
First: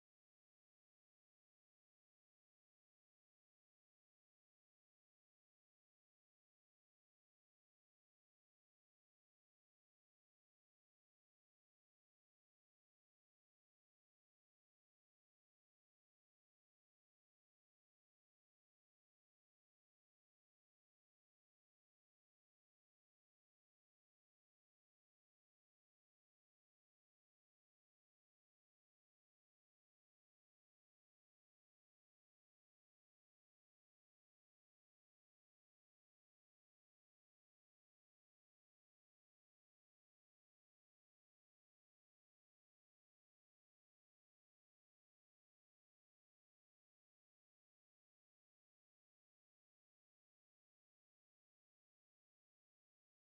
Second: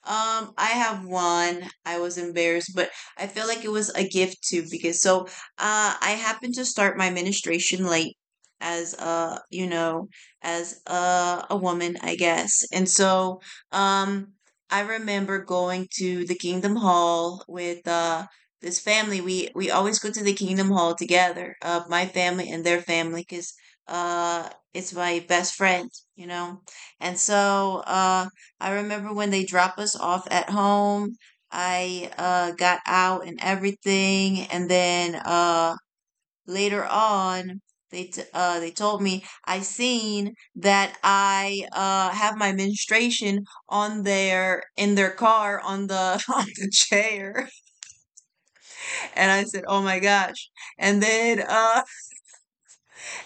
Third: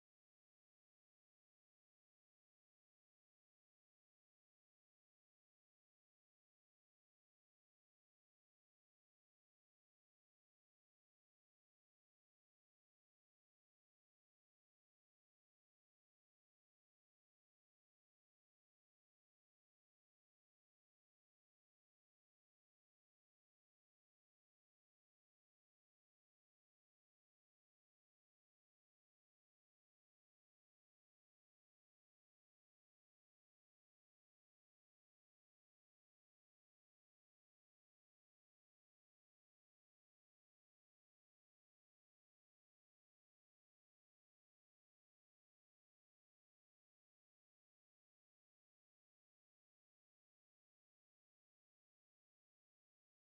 S1: I have one. I was embarrassed, but I feel like it was a gift too, because so I happened to start my ministration late as a, you know, as a woman, I guess. And so um I remember going to the Kingdom Hall with this family. We always go to the Kingdom Hall together, my family and their family, because it's my best friend, you know. And so I remember when they dropped us off at home. I got out and everything, and then later on, they told me I seen that I have my menstruation on their in their car on the on the chair, and I said, "Oh my gosh!" And then uh,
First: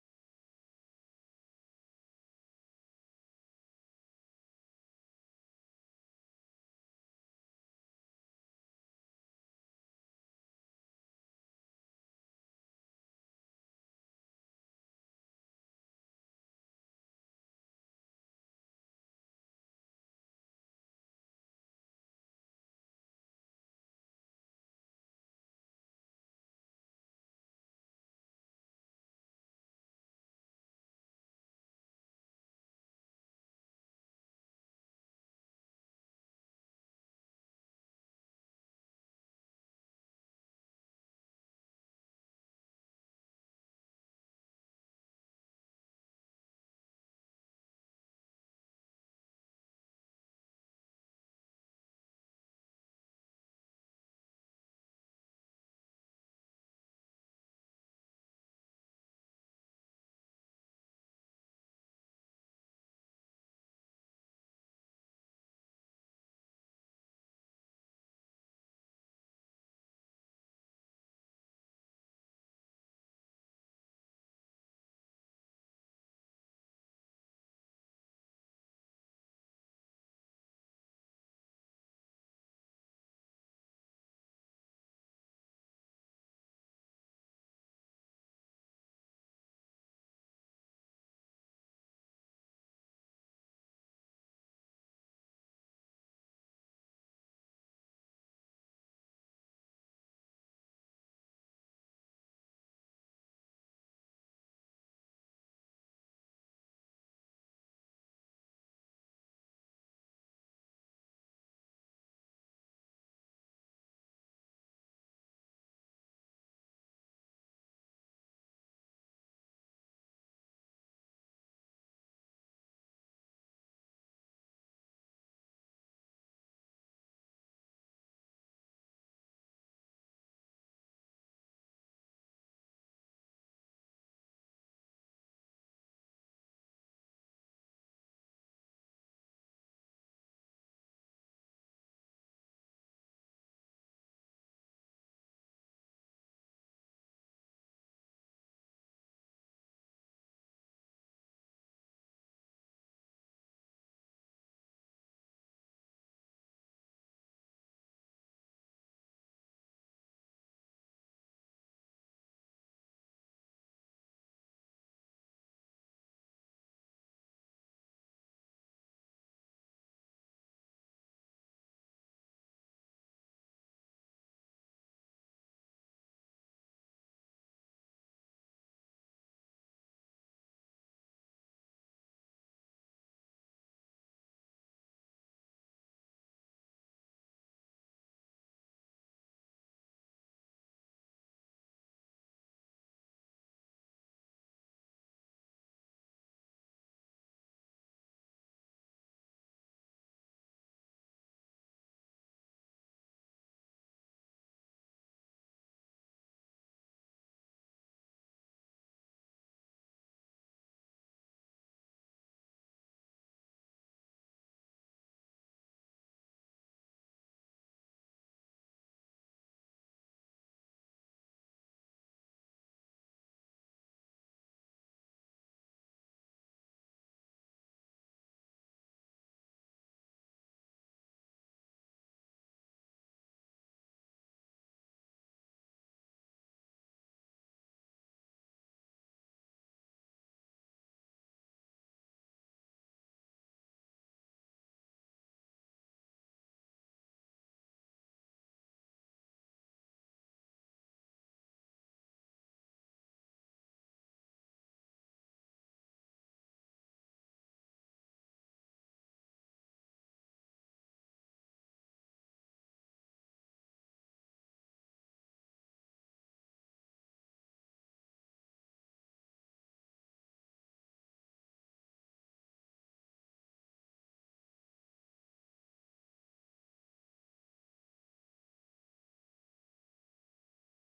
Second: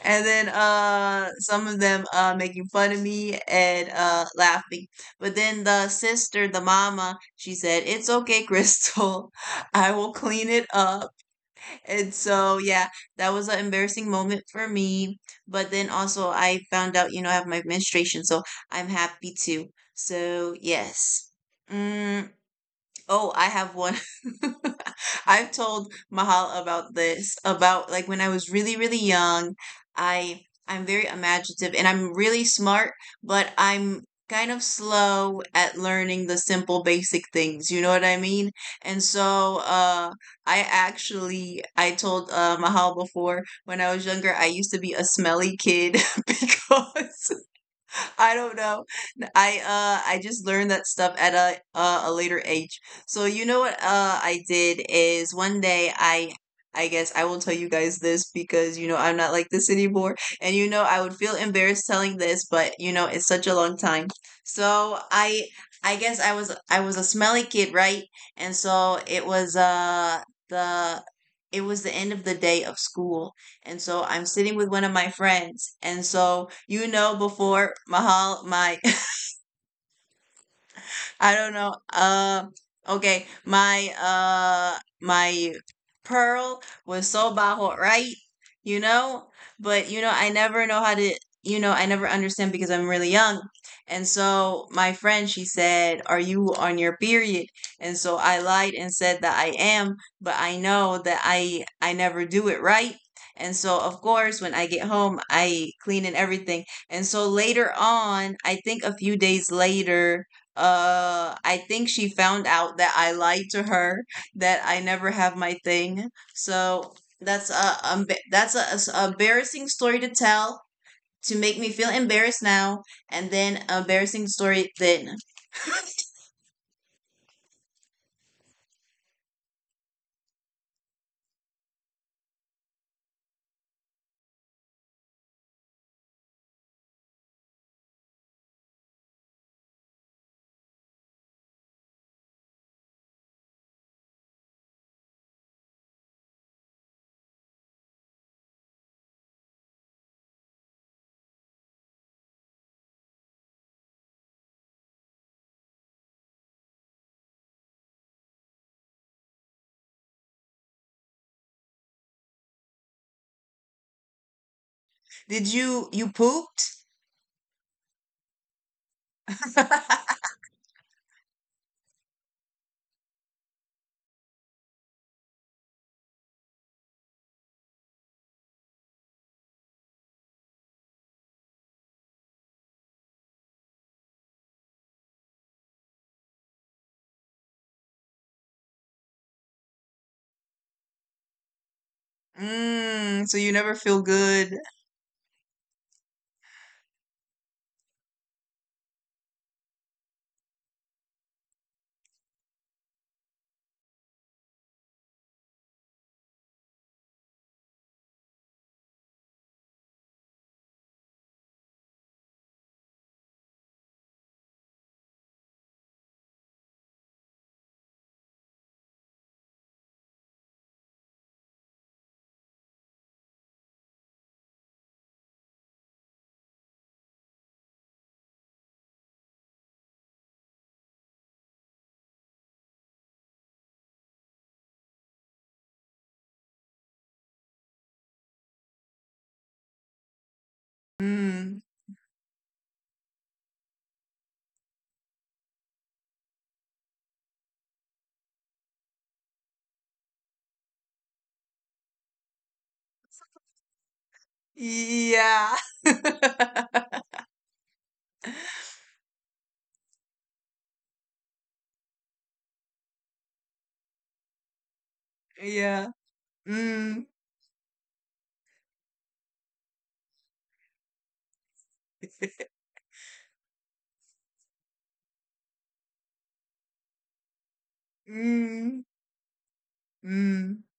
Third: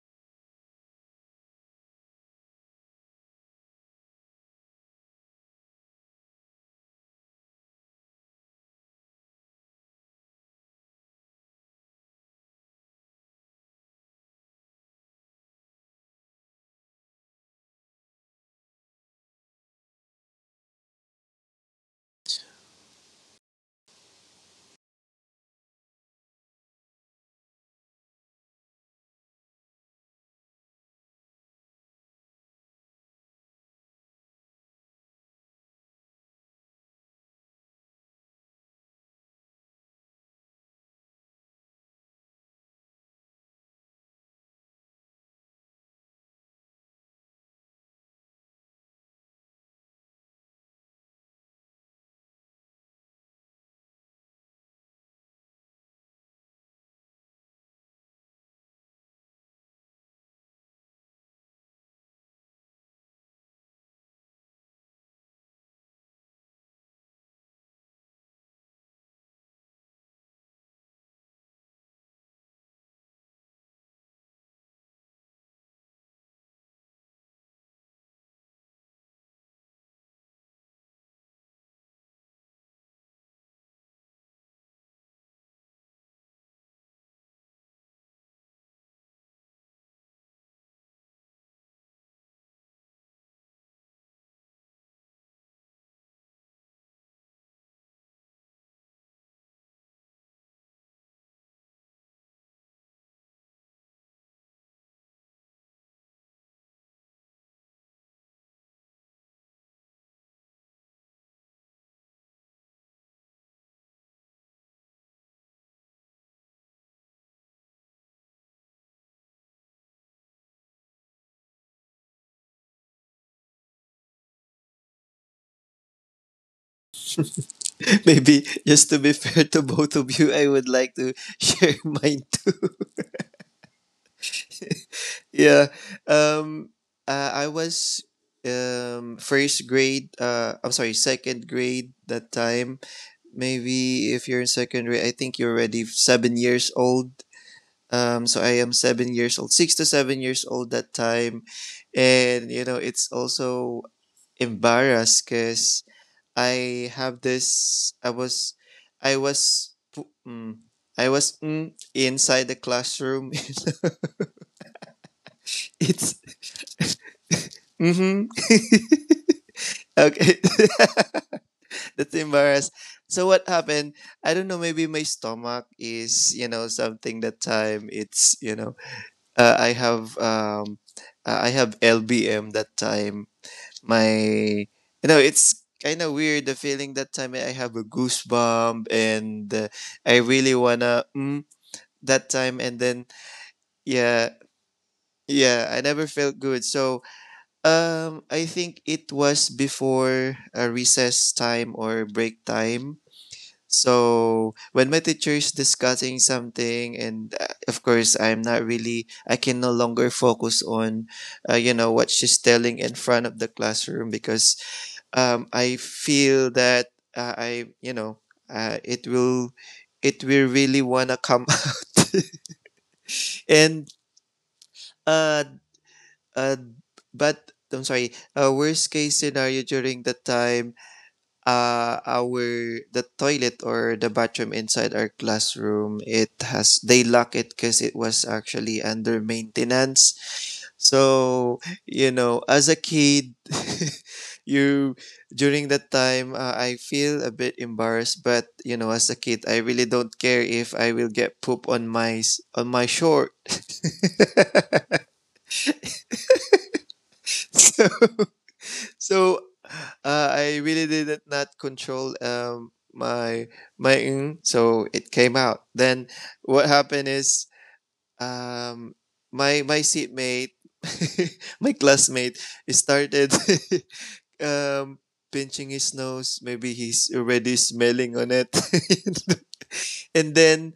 S1: and then some of them making fun of me and laughing, but then the sister, the mama, she said, "It's okay, Crystal." I will clean it up. And so, yeah, that was an embarrassing moment for me. But then also, I found out, you know, I have my menstruation, so I'm happy too. So yes. mm, Oh, I have one. I've told Mahal about this, about like when I was really, really young, I I'm very imaginative and I'm really smart, but I'm kind of slow at learning the simple basic things. You know what I mean? And so I actually I told Mahal before when I was younger I used to be a smelly kid because I don't know. I just learned that stuff at a later age. So you know what I did is one day I guess I will tell you guys this, because you know I'm not like this anymore, and you know I would feel embarrassed telling this, but you know it's such a long time. So I guess I was a smelly kid, right? And so it was the it was the end of the day of school, and so I'm sitting with one of my friends. And so, you know, before Mahal, my I don't know. Okay, my pearl was so bajo, right? You know, but you know, I never know how to. You know, I never understand because I'm really young. And so my friend, she said, "Are you on your period?" And so I lied and said that I am, but I know that I never do it right. And so of course, when I get home, I clean and everything. And so later on, I think a few days later, I think she found out that I lied to her that I never have my thing. So that's a that's a embarrassing story to tell, to make me feel embarrassed now, and then embarrassing story then.
S3: Maybe just to be fair to both of you, I would like to share mine too. Yeah. Um. I was first grade. I'm sorry, second grade that time. Maybe if you're in second grade, I think you're already 7 years old. So I am 7 years old, 6 to 7 years old that time. And, you know, it's also embarrassed because I have this, I was, pu- mm, I was inside the classroom.
S1: Did you
S3: it's,
S1: pooped?
S3: mm-hmm. Okay. That's embarrassed. So what happened? I don't know, maybe my stomach is, you know, something that time Uh, I have um, I have LBM that time. My, you know, it's kind of weird the feeling that time. I have a goosebump and I really wanna that time. And then
S1: Mm, so you never feel
S3: Yeah,
S1: good.
S3: yeah, I never felt good. So I think it was before a recess time or break time. So when my teacher is discussing something, and of course, I'm not really, I can no longer focus on, you know, what she's telling in front of the classroom because I feel that I, you know, uh, it will, it will really wanna come out. And uh, uh, but I'm sorry. Worst case scenario during the time our the toilet or the bathroom inside our classroom it has they lock it because it was actually under maintenance
S1: Mm.
S3: so you know as a kid you during that time I feel a bit embarrassed but you know as a kid I really don't care if I will get poop on my on my short.
S1: Yeah.
S3: so So I really did not control my ng, so it came out.
S1: Yeah.
S3: Then what
S1: Mm.
S3: happened is um, my seatmate, my classmate, started um, pinching his nose. Maybe he's already smelling on it,
S1: Mm.
S3: and
S1: Mm.
S3: then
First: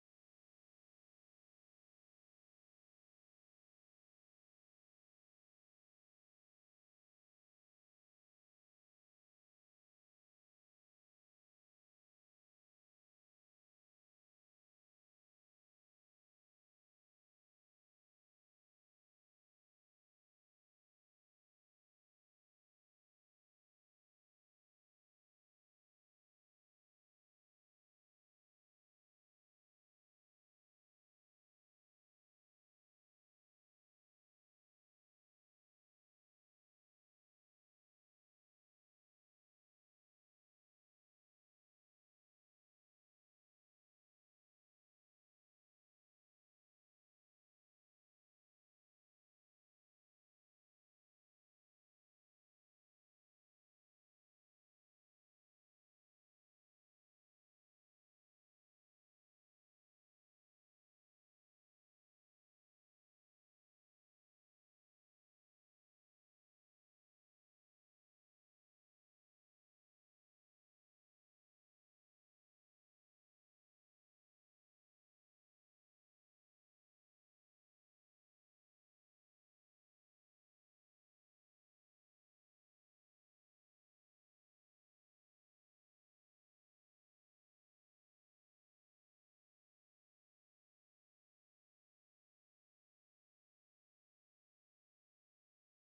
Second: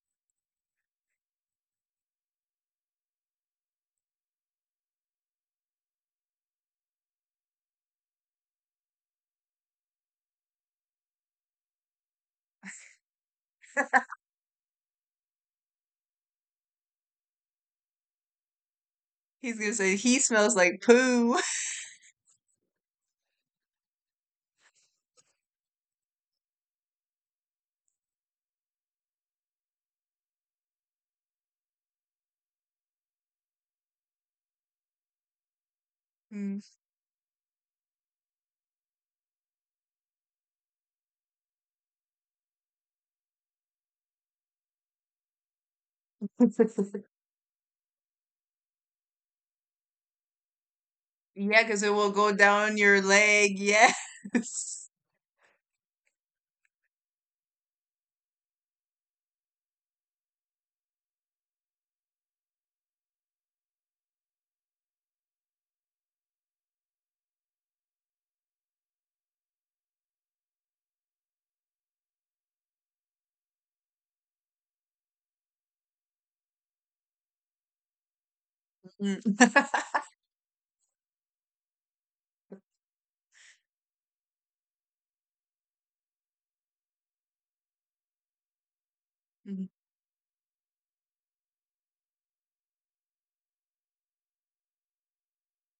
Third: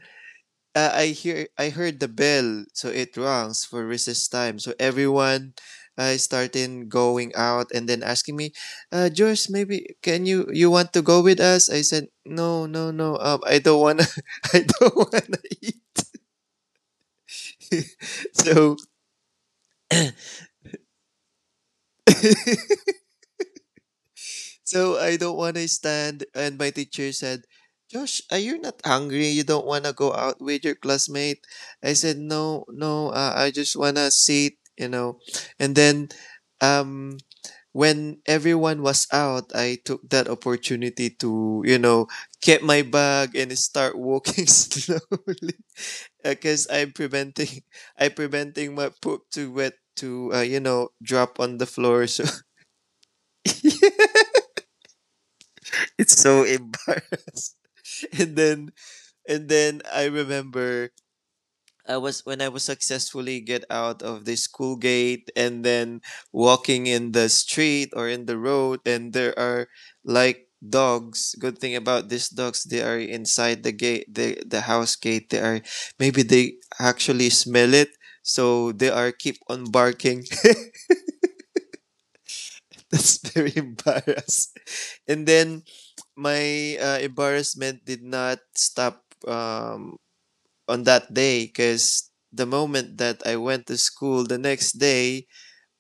S3: I heard the bell, so it rings for recess time. So everyone started going out and then asking me, George, maybe can you you want to go with us? I said, no, no, no. I don't wanna. I don't wanna eat. so
S1: He's gonna say he smells like poo.
S3: so I don't wanna stand. And my teacher said, Josh, are you not hungry? You don't want to go out with your classmate? I said, no, no, I just want to sit, you know. And then
S1: Mm.
S3: um when everyone was out, I took that opportunity to, you know, get my bag and start walking slowly because I'm preventing I am preventing my poop to wet to you know drop on
S1: Yeah,
S3: the
S1: because it
S3: floor
S1: will
S3: so
S1: go down your leg. Yes.
S3: it's so embarrassed. and then and then I remember I was when I was successfully get out of the school gate and then walking in the street or in the road and there are like dogs. Good thing about these dogs, they are inside the gate, the house gate. They are maybe they actually smell it, so they are
S1: Mm.
S3: keep on barking. That's very embarrassed. And then my embarrassment did not stop on that day because the moment that I went to school the next day,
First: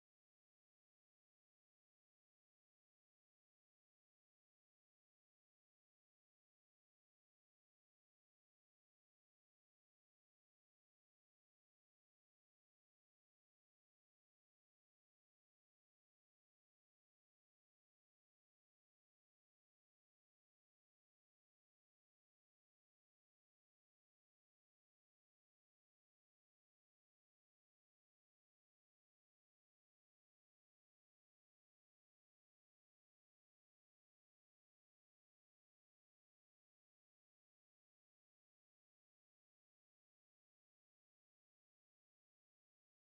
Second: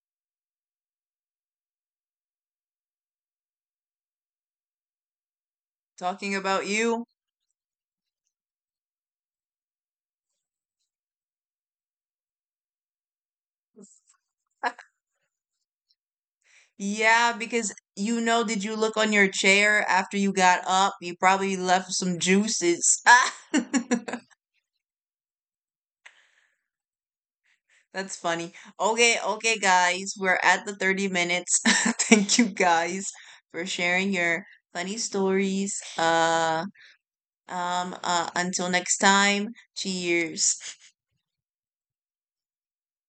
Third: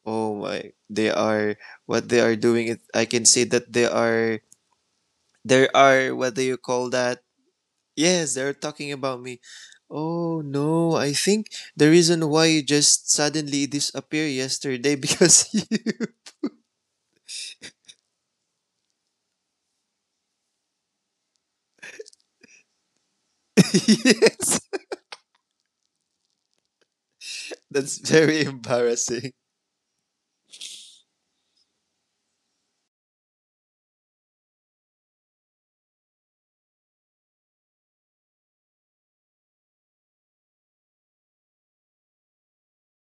S3: oh my, they are what they are doing. It I can say that they are there are what
S1: Talking
S3: do you
S1: about
S3: call
S1: you.
S3: that? Yes, they're talking about me. Oh no, I think the reason why you just suddenly disappear yesterday because you.
S1: Yeah, because you know, did you look on your chair after you got up? You probably left some juices. Ah!
S3: Yes, that's
S1: That's
S3: very
S1: funny. Okay,
S3: embarrassing.
S1: okay, guys. We're at the 30 minutes. Thank you guys for sharing your funny stories. Until next time. Cheers.